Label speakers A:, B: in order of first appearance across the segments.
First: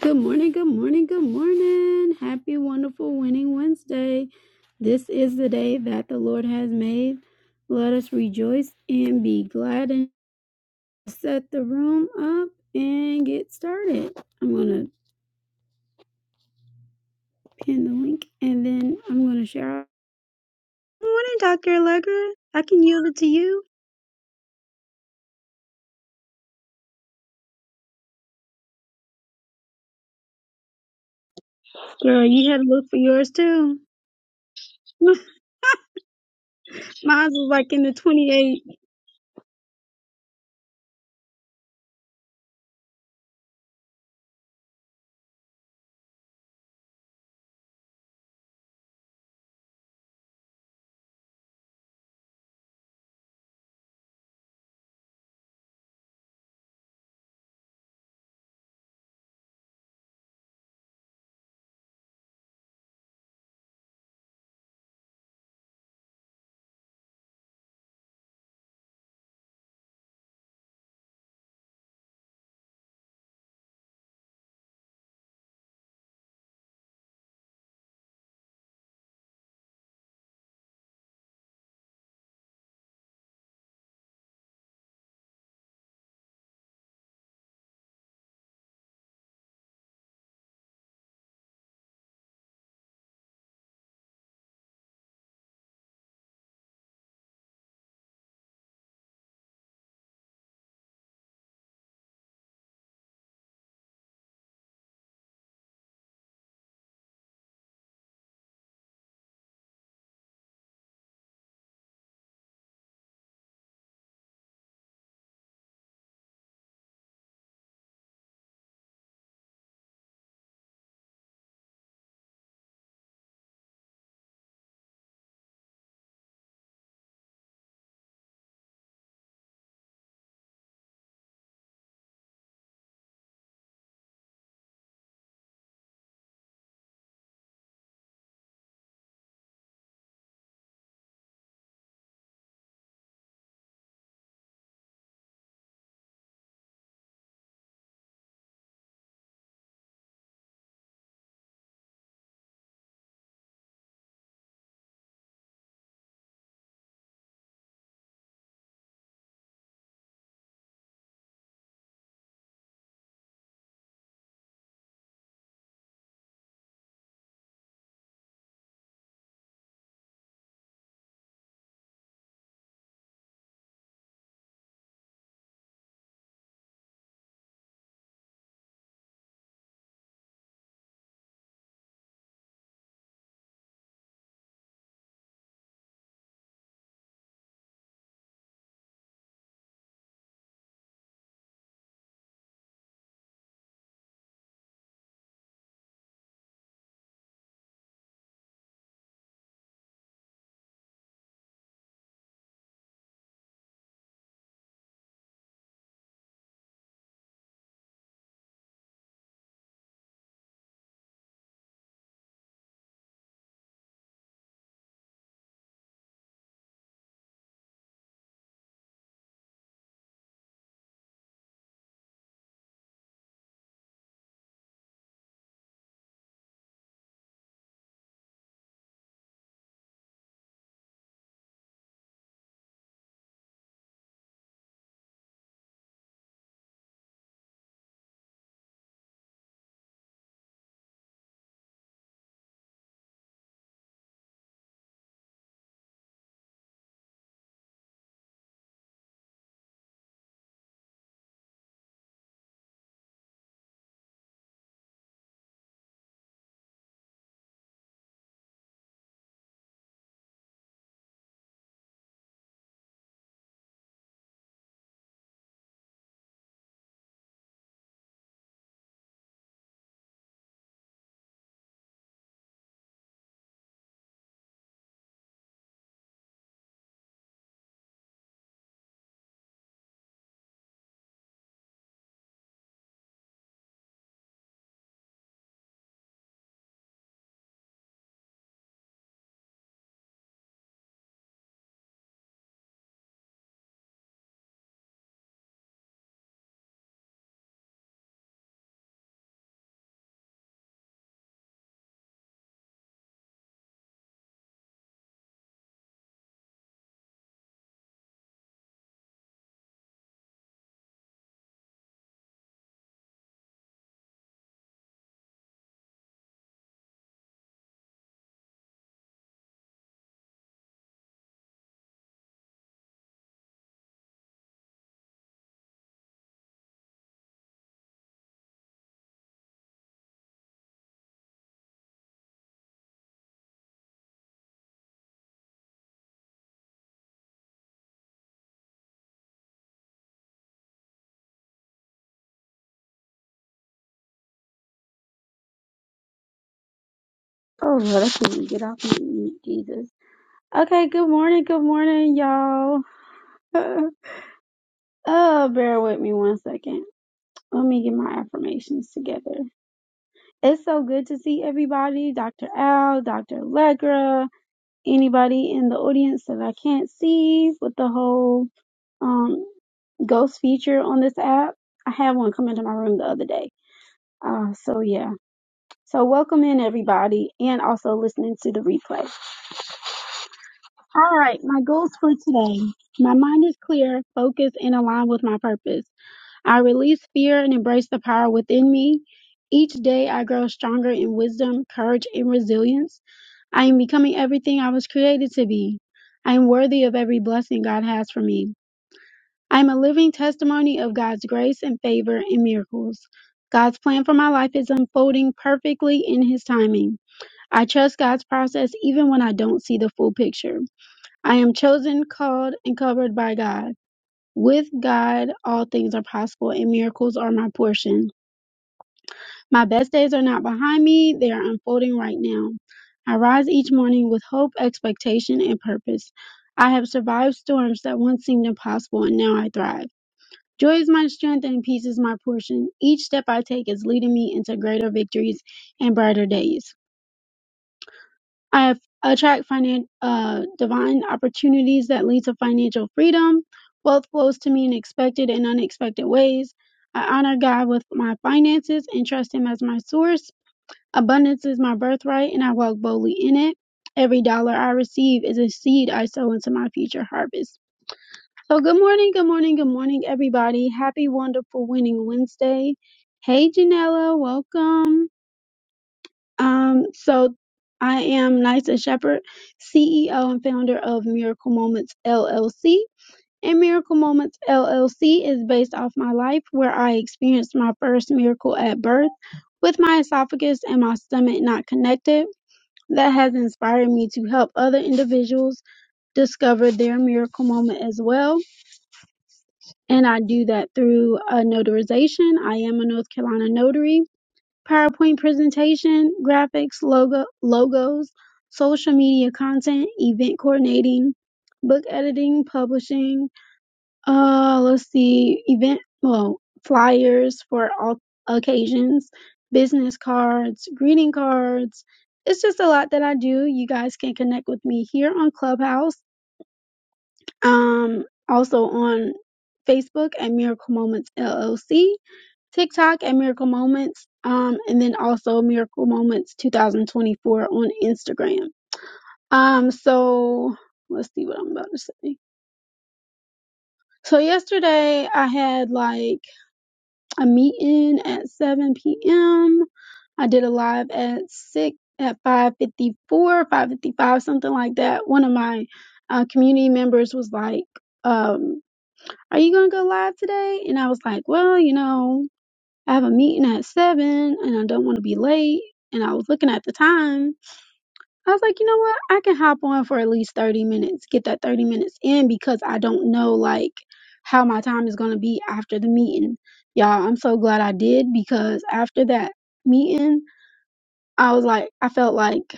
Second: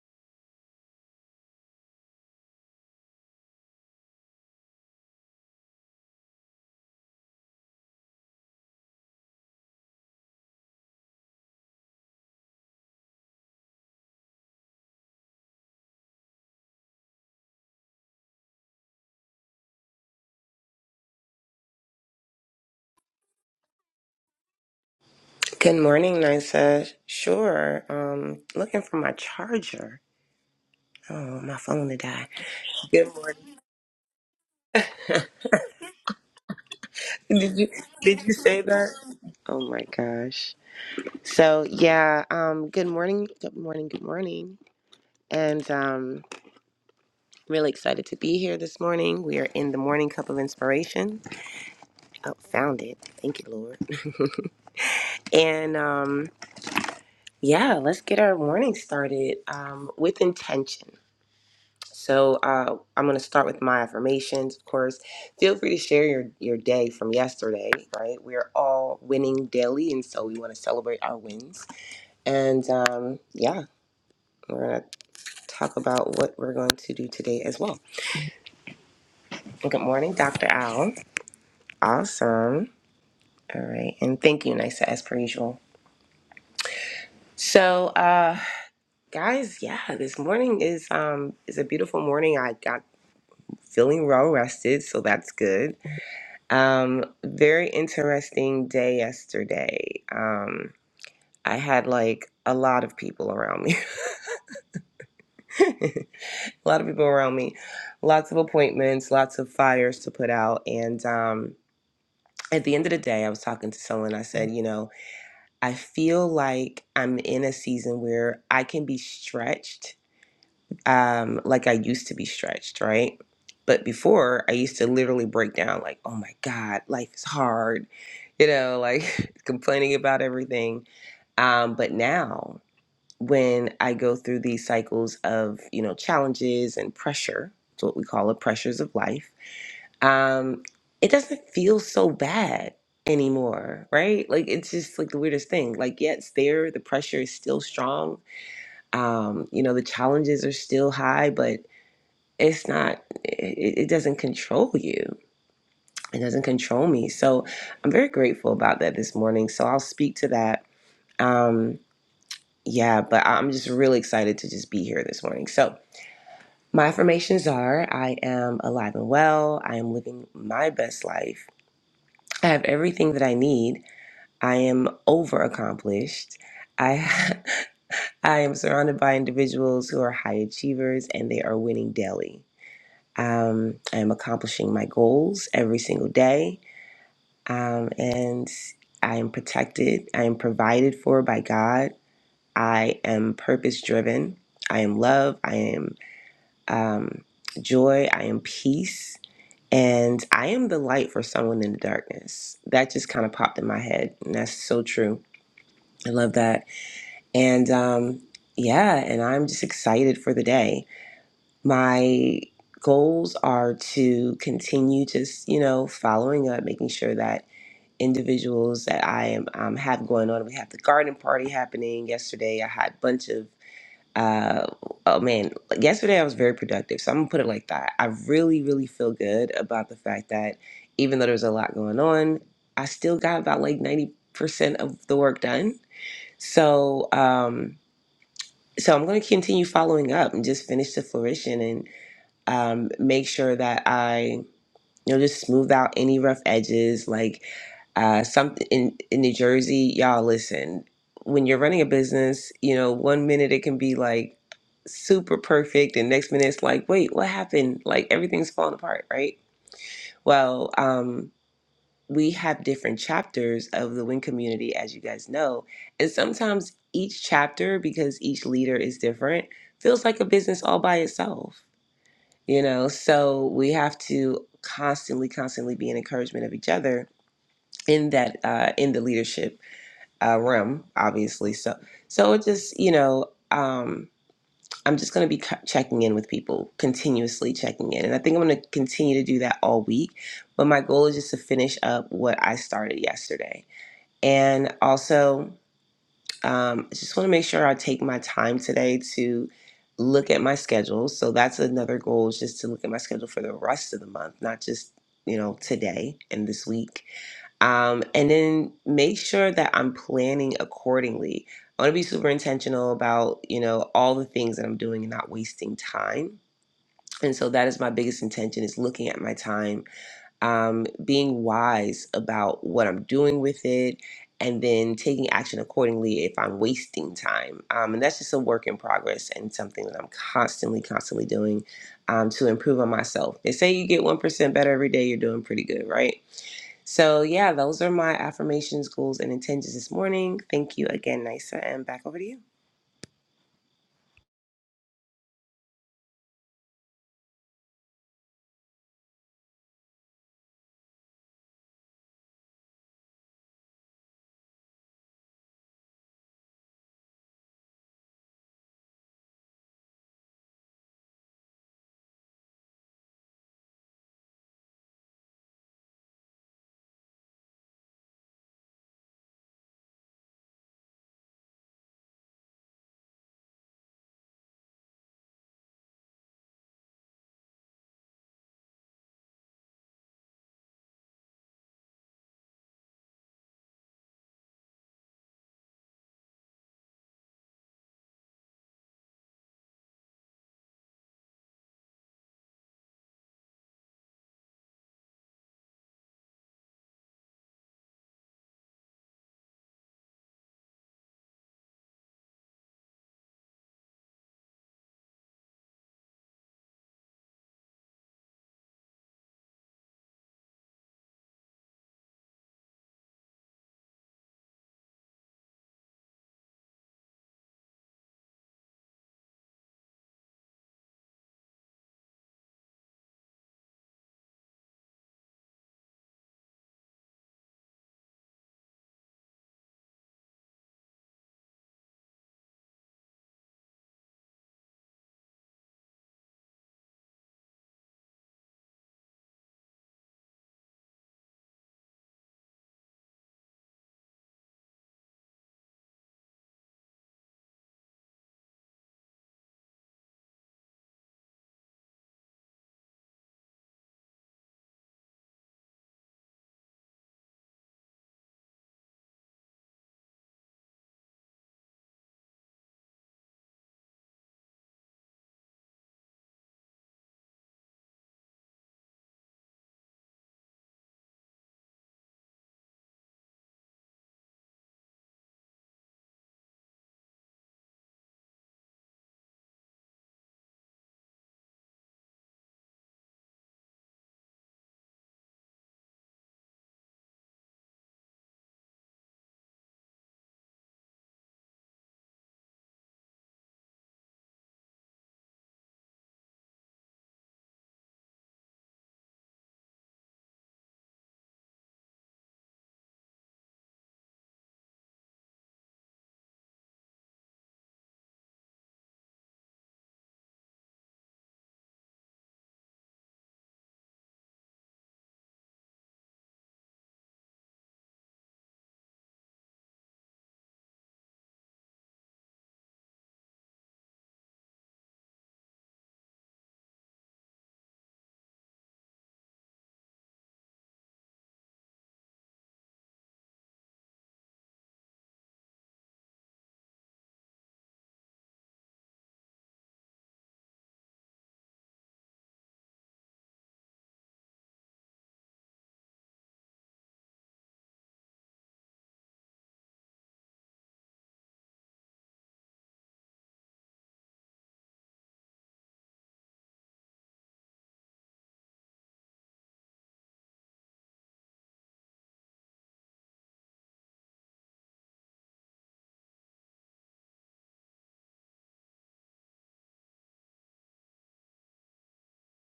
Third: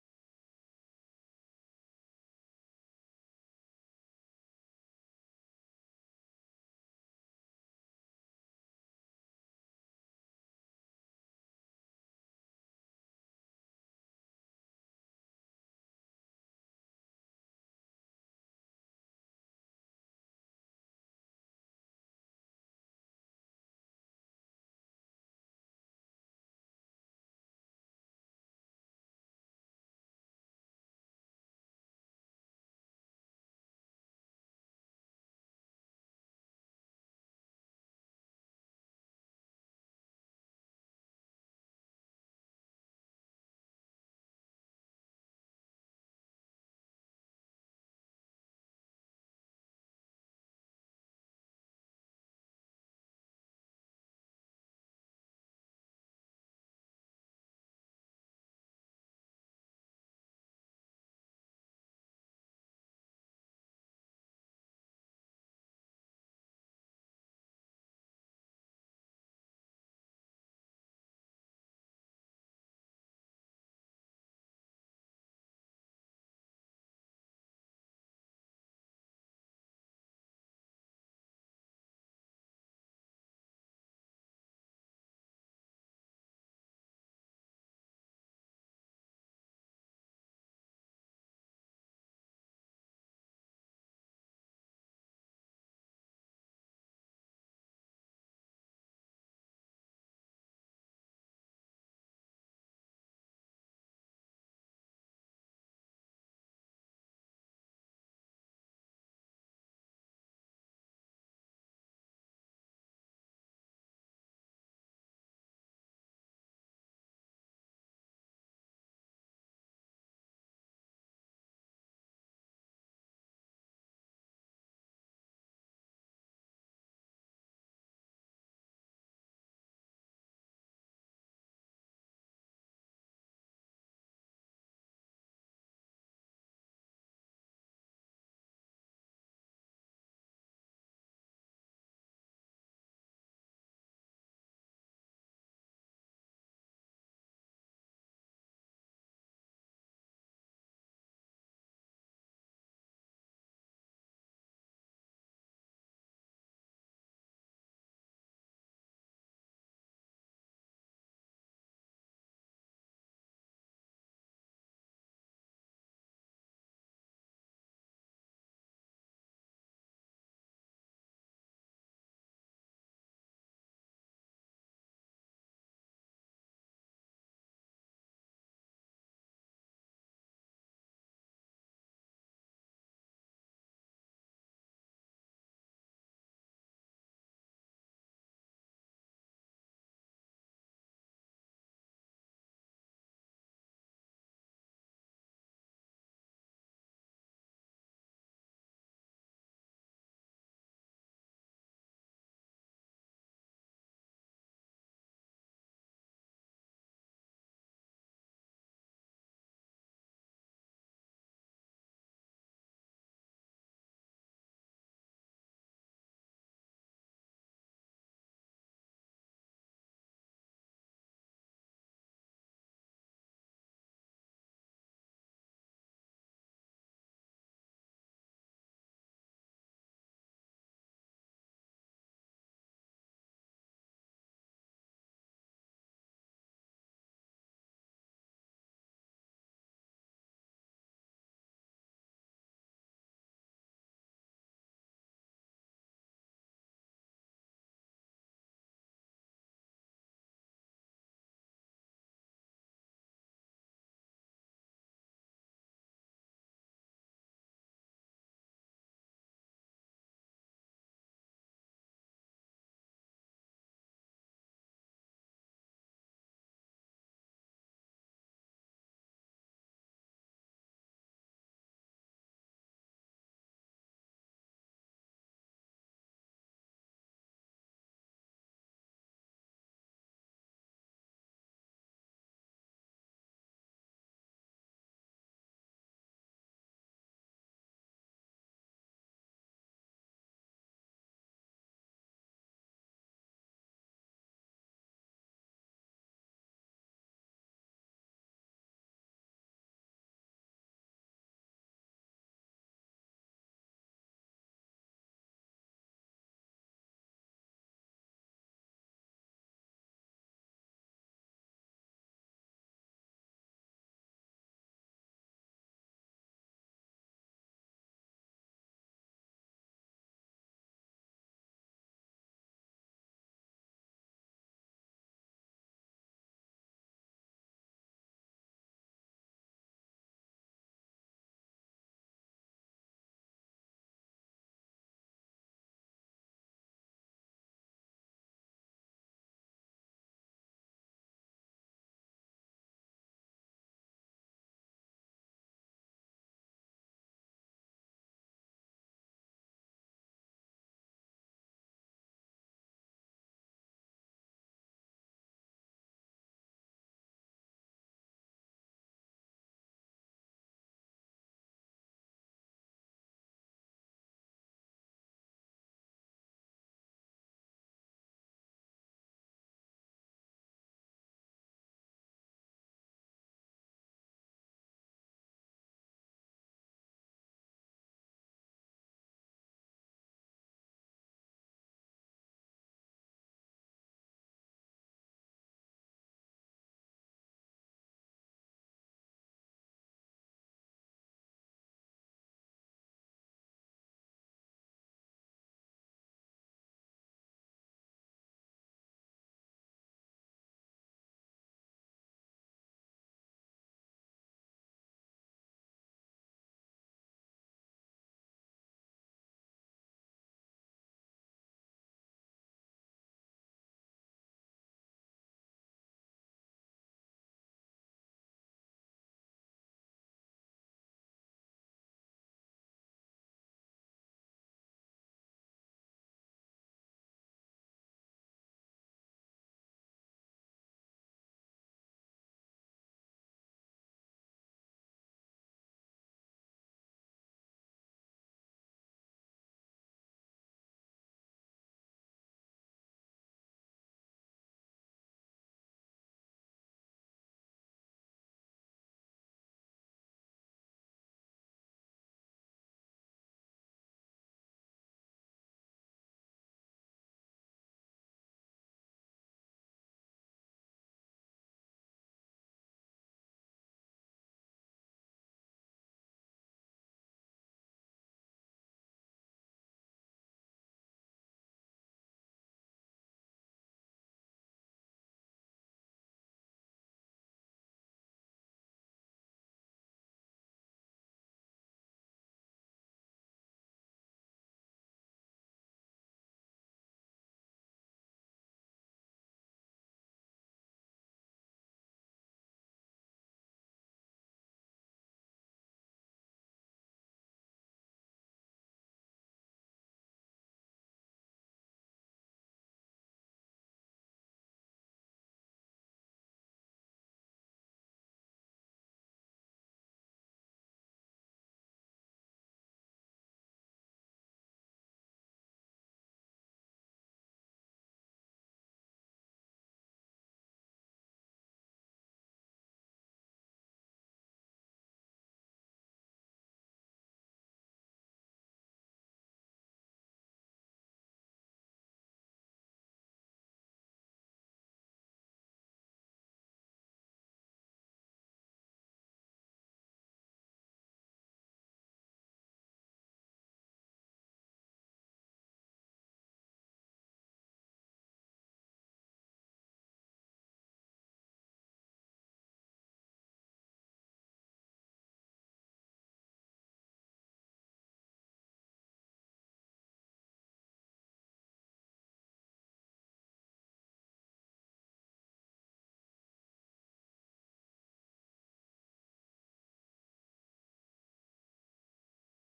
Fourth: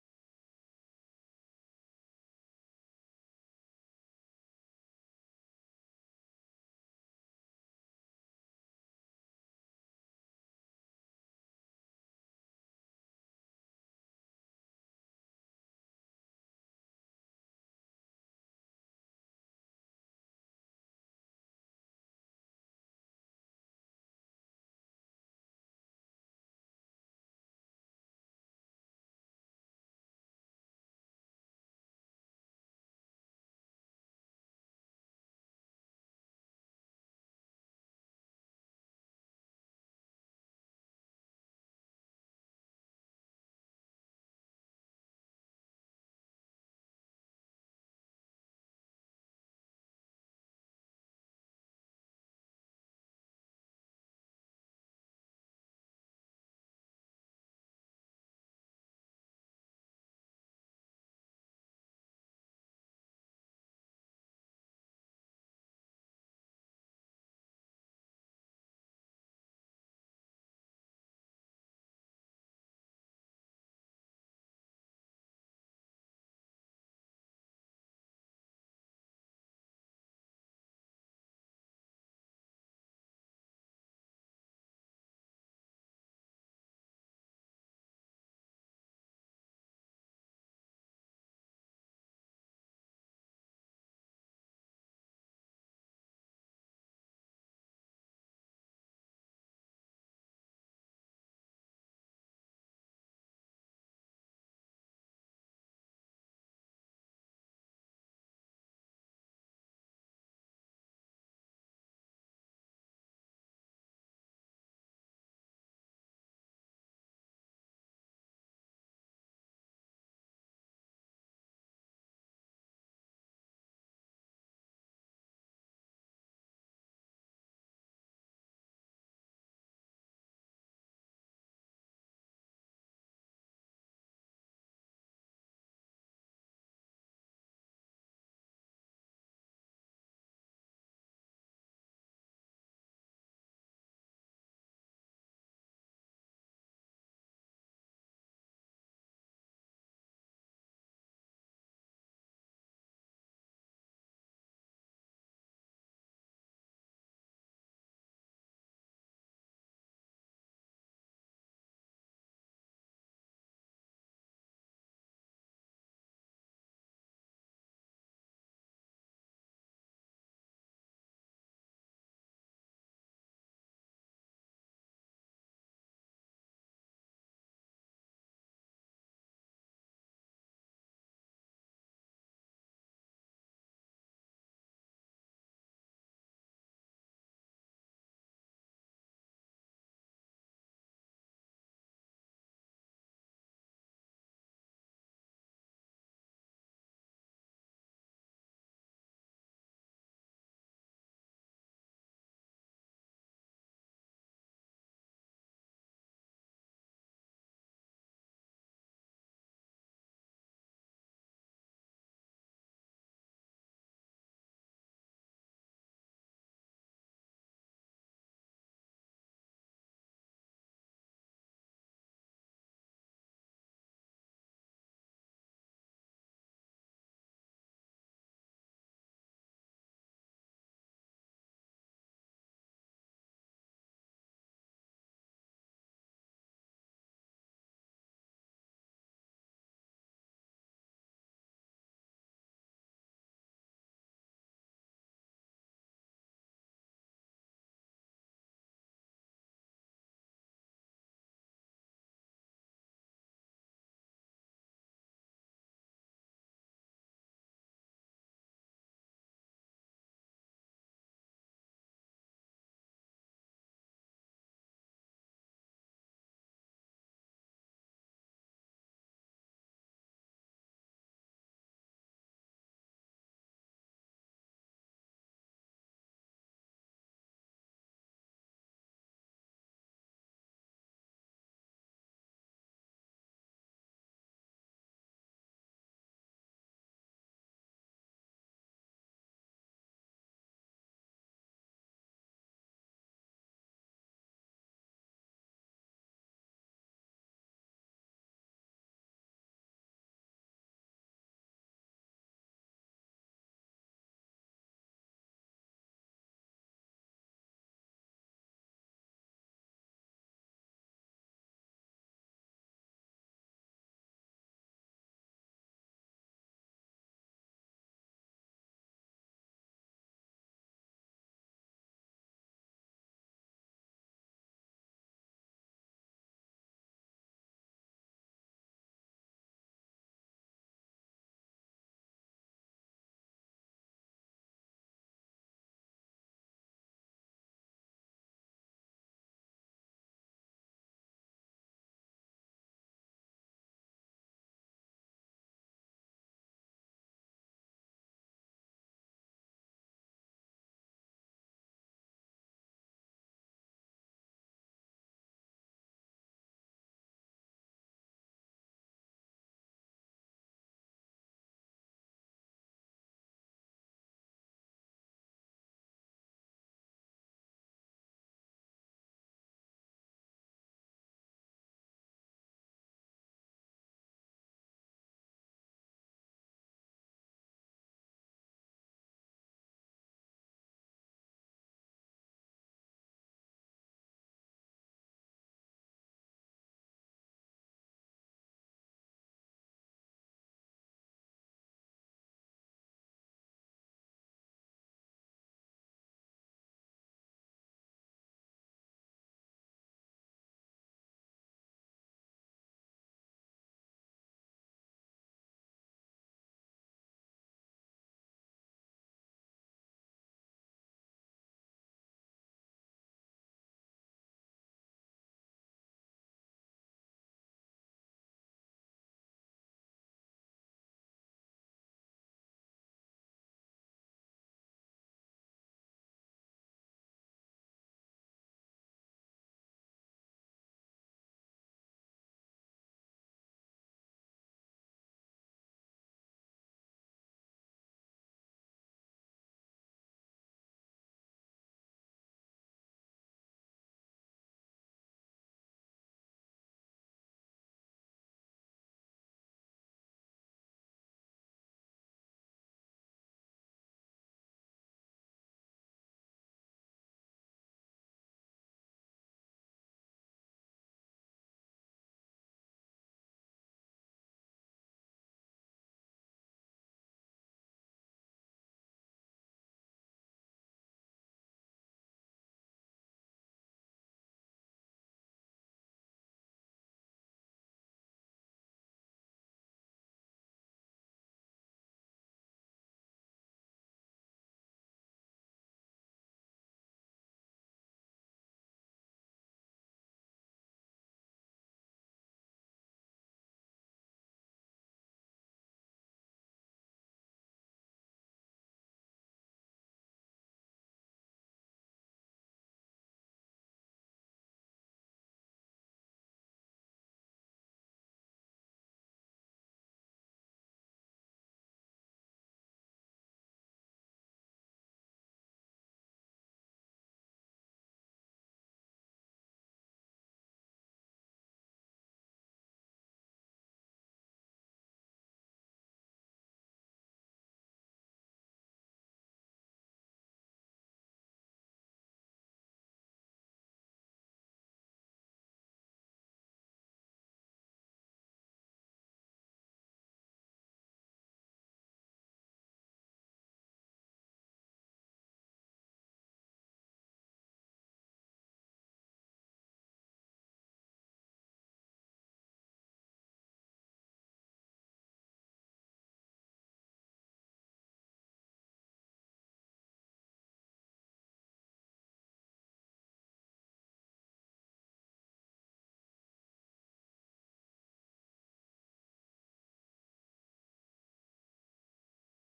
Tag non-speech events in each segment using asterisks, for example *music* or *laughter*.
A: Good morning, good morning, good morning. Happy, wonderful, winning Wednesday. This is the day that the Lord has made. Let us rejoice and be glad and set the room up and get started. I'm going to pin the link and then I'm going to share. Good morning, Dr. Allegra. I can yield it to you.
B: Good morning, Nisa. Sure. Um, looking for my charger. Oh, my phone to
A: Girl,
B: die.
A: you had to look for
B: Good
A: yours
B: morning.
A: too. *laughs* Mine was
B: Did you
A: like in the
B: did you say
A: 28.
B: that? Oh my gosh. So yeah. Um. Good morning. Good morning. Good morning. And um, really excited to be here this morning. We are in the morning cup of inspiration. Oh, found it. Thank you, Lord. And um, yeah, let's get our morning started um, with intention. So uh, I'm going to start with my affirmations. Of course, feel free to share your your day from yesterday. Right, we're all winning daily, and so we want to celebrate our wins. And um, yeah, we're going to talk about what we're going to do today as well. Well, Good morning, Dr. Al. Awesome. All right, and thank you, Nisa, as per usual. So, uh, guys, yeah, this morning is um is a beautiful morning. I got feeling well rested, so that's good. Um, very interesting day yesterday. Um, I had like a lot of people around me, *laughs* a lot of people around me, lots of appointments, lots of fires to put out. And um, at the end of the day, I was talking to someone. I said, you know, I feel like I'm in a season where I can be stretched um, like I used to be stretched, right? But before, I used to literally break down, like, oh my God, life is hard, you know, like *laughs* complaining about everything. Um, but now, when I go through these cycles of, you know, challenges and pressure, it's what we call the pressures of life, um, it doesn't feel so bad anymore, right? Like, it's just like the weirdest thing. Like, yeah, it's there, the pressure is still strong, um, you know, the challenges are still high, but it's not it, it doesn't control you it doesn't control me so i'm very grateful about that this morning so i'll speak to that um yeah but i'm just really excited to just be here this morning so my affirmations are i am alive and well i am living my best life i have everything that i need i am over accomplished i *laughs* i am surrounded by individuals who are high achievers and they are winning daily Um, I am accomplishing my goals every single day. Um, and I am protected. I am provided for by God. I am purpose driven. I am love. I am um, joy. I am peace. And I am the light for someone in the darkness. That just kind of popped in my head. And that's so true. I love that. And um, yeah, and I'm just excited for the day my goals are to continue just you know following up making sure that individuals that i am um, have going on we have the garden party happening yesterday i had a bunch of uh, oh man like, yesterday i was very productive so i'm gonna put it like that i really really feel good about the fact that even though there's a lot going on i still got about like 90% of the work done so um so i'm gonna continue following up and just finish the flourishing and um, make sure that I, you know, just smooth out any rough edges. Like uh, something in, in New Jersey, y'all listen, when you're running a business, you know, one minute it can be like super perfect, and next minute it's like, wait, what happened? Like everything's falling apart, right? Well, um, we have different chapters of the Win community, as you guys know. And sometimes each chapter, because each leader is different, feels like a business all by itself you know so we have to constantly constantly be an encouragement of each other in that uh in the leadership uh realm obviously so so it just you know um i'm just going to be c- checking in with people continuously checking in and i think i'm going to continue to do that all week but my goal is just to finish up what i started yesterday and also um, I just want to make sure I take my time today to look at my schedule. So that's another goal is just to look at my schedule for the rest of the month, not just, you know, today and this week. Um, and then make sure that I'm planning accordingly. I want to be super intentional about, you know, all the things that I'm doing and not wasting time. And so that is my biggest intention is looking at my time um, being wise about what I'm doing with it, and then taking action accordingly if I'm wasting time. Um, and that's just a work in progress and something that I'm constantly, constantly doing um, to improve on myself. They say you get 1% better every day, you're doing pretty good, right? So, yeah, those are my affirmations, goals, and intentions this morning. Thank you again, Nisa, and back over to you.
A: Oh, Lord, I can't even get off me, Jesus. Okay, good morning, good morning, y'all. *laughs* Oh, bear with me one second. Let me get my affirmations together. It's so good to see everybody, Dr. Al, Dr. Allegra, anybody in the audience that I can't see with the whole um ghost feature on this app. I had one come into my room the other day. Uh, so yeah. So welcome in everybody and also listening to the replay. All right, my goals for today. My mind is clear, focused, and aligned with my purpose. I release fear and embrace the power within me. Each day I grow stronger in wisdom, courage, and resilience. I am becoming everything I was created to be. I am worthy of every blessing God has for me. I am a living testimony of God's grace and favor and miracles. God's plan for my life is unfolding perfectly in His timing. I trust God's process even when I don't see the full picture. I am chosen, called, and covered by God. With God, all things are possible and miracles are my portion. My best days are not behind me, they are unfolding right now. I rise each morning with hope, expectation, and purpose. I have survived storms that once seemed impossible, and now I thrive. Joy is my strength and peace is my portion. Each step I take is leading me into greater victories and brighter days. I have attract finan- uh, divine opportunities that lead to financial freedom. Wealth flows to me in expected and unexpected ways. I honor God with my finances and trust Him as my source. Abundance is my birthright, and I walk boldly in it. Every dollar I receive is a seed I sow into my future harvest. So, good morning, good morning, good morning, everybody. Happy, wonderful, winning Wednesday. Hey, Janella, welcome. Um, so, I am Nysa Shepherd, CEO and founder of Miracle Moments LLC. And Miracle Moments LLC is based off my life where I experienced my first miracle at birth with my esophagus and my stomach not connected that has inspired me to help other individuals discover their miracle moment as well. And I do that through a notarization. I am a North Carolina notary, PowerPoint presentation, graphics, logo, logos, social media content, event coordinating, book editing, publishing, uh, let's see, event, well, flyers for all occasions, business cards, greeting cards. It's just a lot that I do. You guys can connect with me here on Clubhouse, um, also on Facebook at Miracle Moments LLC, TikTok at Miracle Moments, um, and then also Miracle Moments 2024 on Instagram. Um, so let's see what I'm about to say. So yesterday I had like I'm meeting at 7 p.m. I did a live at six at 5:54, 5:55, something like that. One of my uh, community members was like, um, "Are you gonna go live today?" And I was like, "Well, you know, I have a meeting at seven, and I don't want to be late." And I was looking at the time, I was like, you know what? I can hop on for at least 30 minutes, get that 30 minutes in because I don't know like how my time is going to be after the meeting. Y'all, I'm so glad I did because after that meeting, I was like, I felt like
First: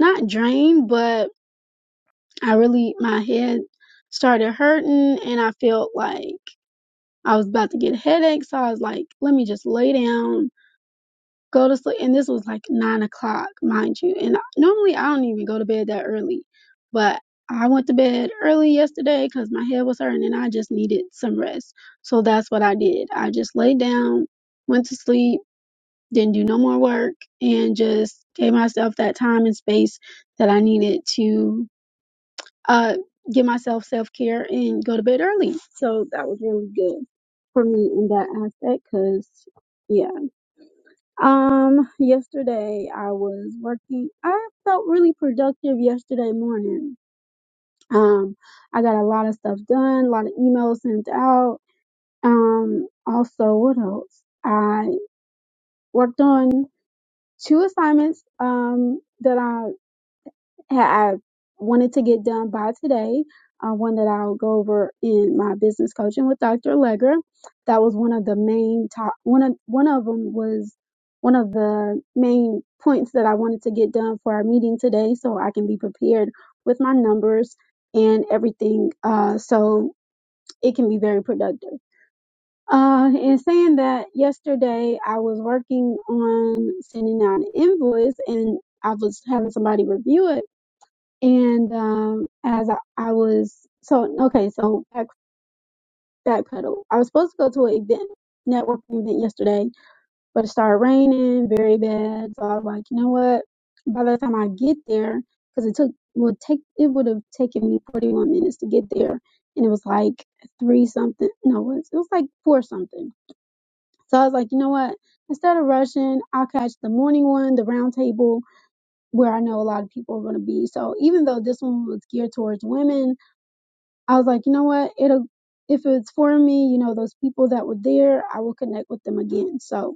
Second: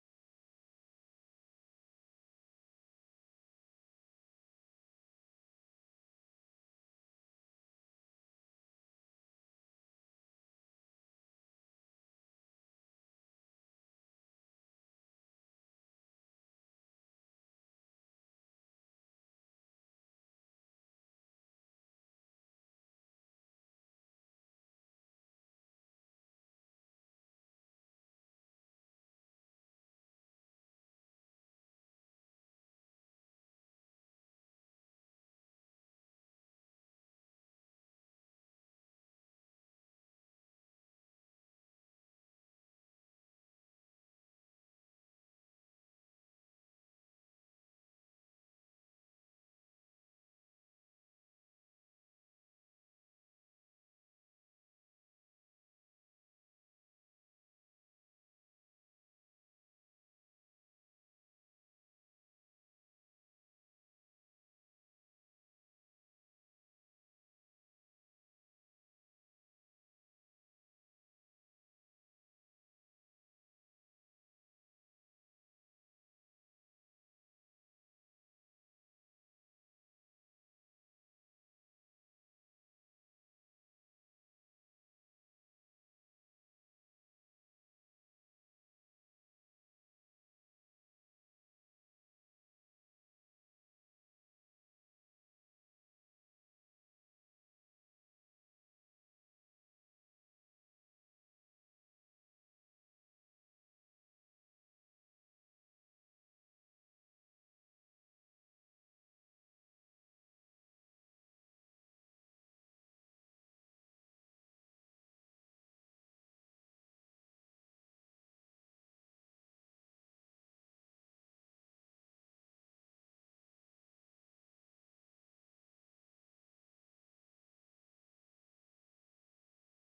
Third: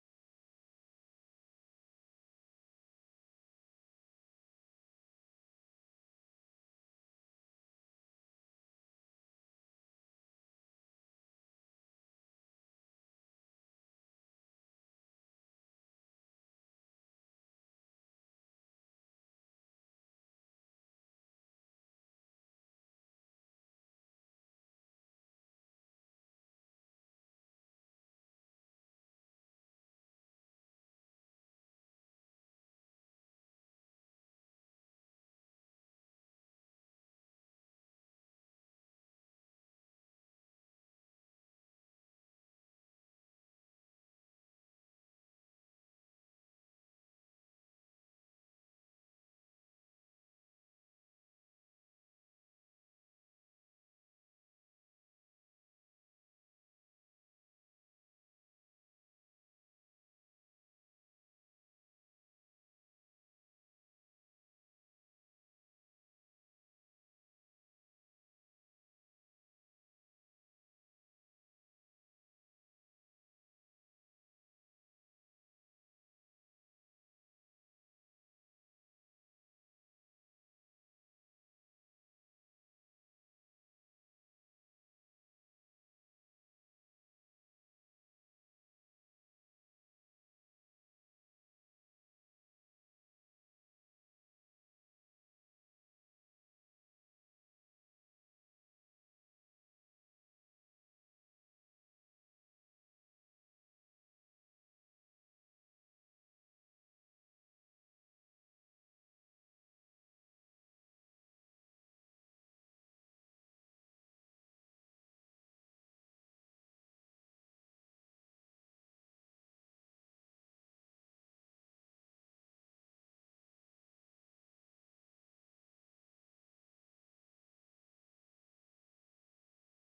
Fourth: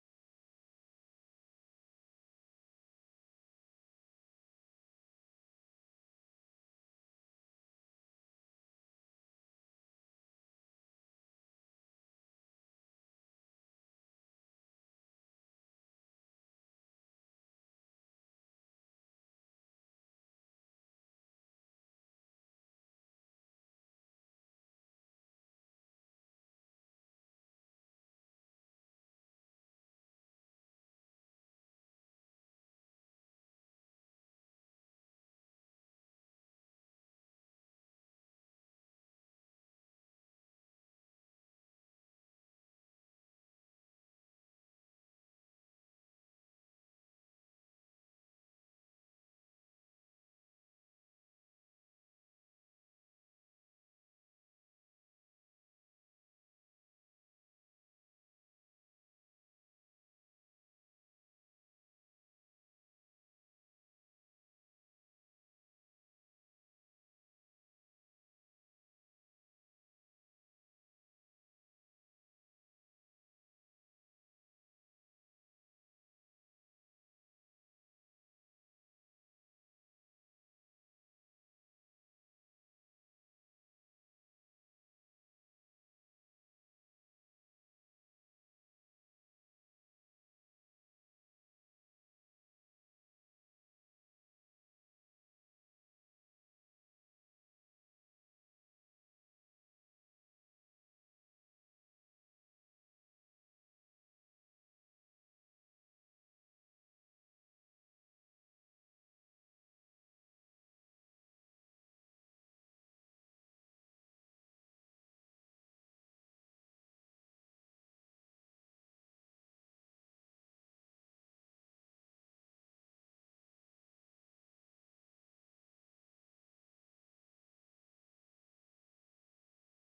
A: not drained, but I really, my head started hurting and I felt like I was about to get a headache. So I was like, let me just lay down go to sleep. And this was like nine o'clock, mind you. And normally I don't even go to bed that early, but I went to bed early yesterday because my head was hurting and I just needed some rest. So that's what I did. I just laid down, went to sleep, didn't do no more work, and just gave myself that time and space that I needed to uh, give myself self care and go to bed early. So that was really good for me in that aspect because, yeah. Um, yesterday I was working. I felt really productive yesterday morning. Um, I got a lot of stuff done, a lot of emails sent out. Um, also, what else? I worked on two assignments. Um, that I. ha- I wanted to get done by today, uh, one that I'll go over in my business coaching with Dr. Legger. That was one of the main top, one of, one of them was one of the main points that I wanted to get done for our meeting today so I can be prepared with my numbers and everything. Uh, so it can be very productive. Uh, and saying that yesterday I was working on sending out an invoice and I was having somebody review it and um, as I, I was, so okay, so back backpedal. I was supposed to go to an event, networking event yesterday, but it started raining very bad. So I was like, you know what? By the time I get there, because it took would take it would have taken me 41 minutes to get there, and it was like three something. No, it was, it was like four something. So I was like, you know what? Instead of rushing, I'll catch the morning one, the round table, where I know a lot of people are going to be. So even though this one was geared towards women, I was like, you know what? It'll if it's for me, you know, those people that were there, I will connect with them again. So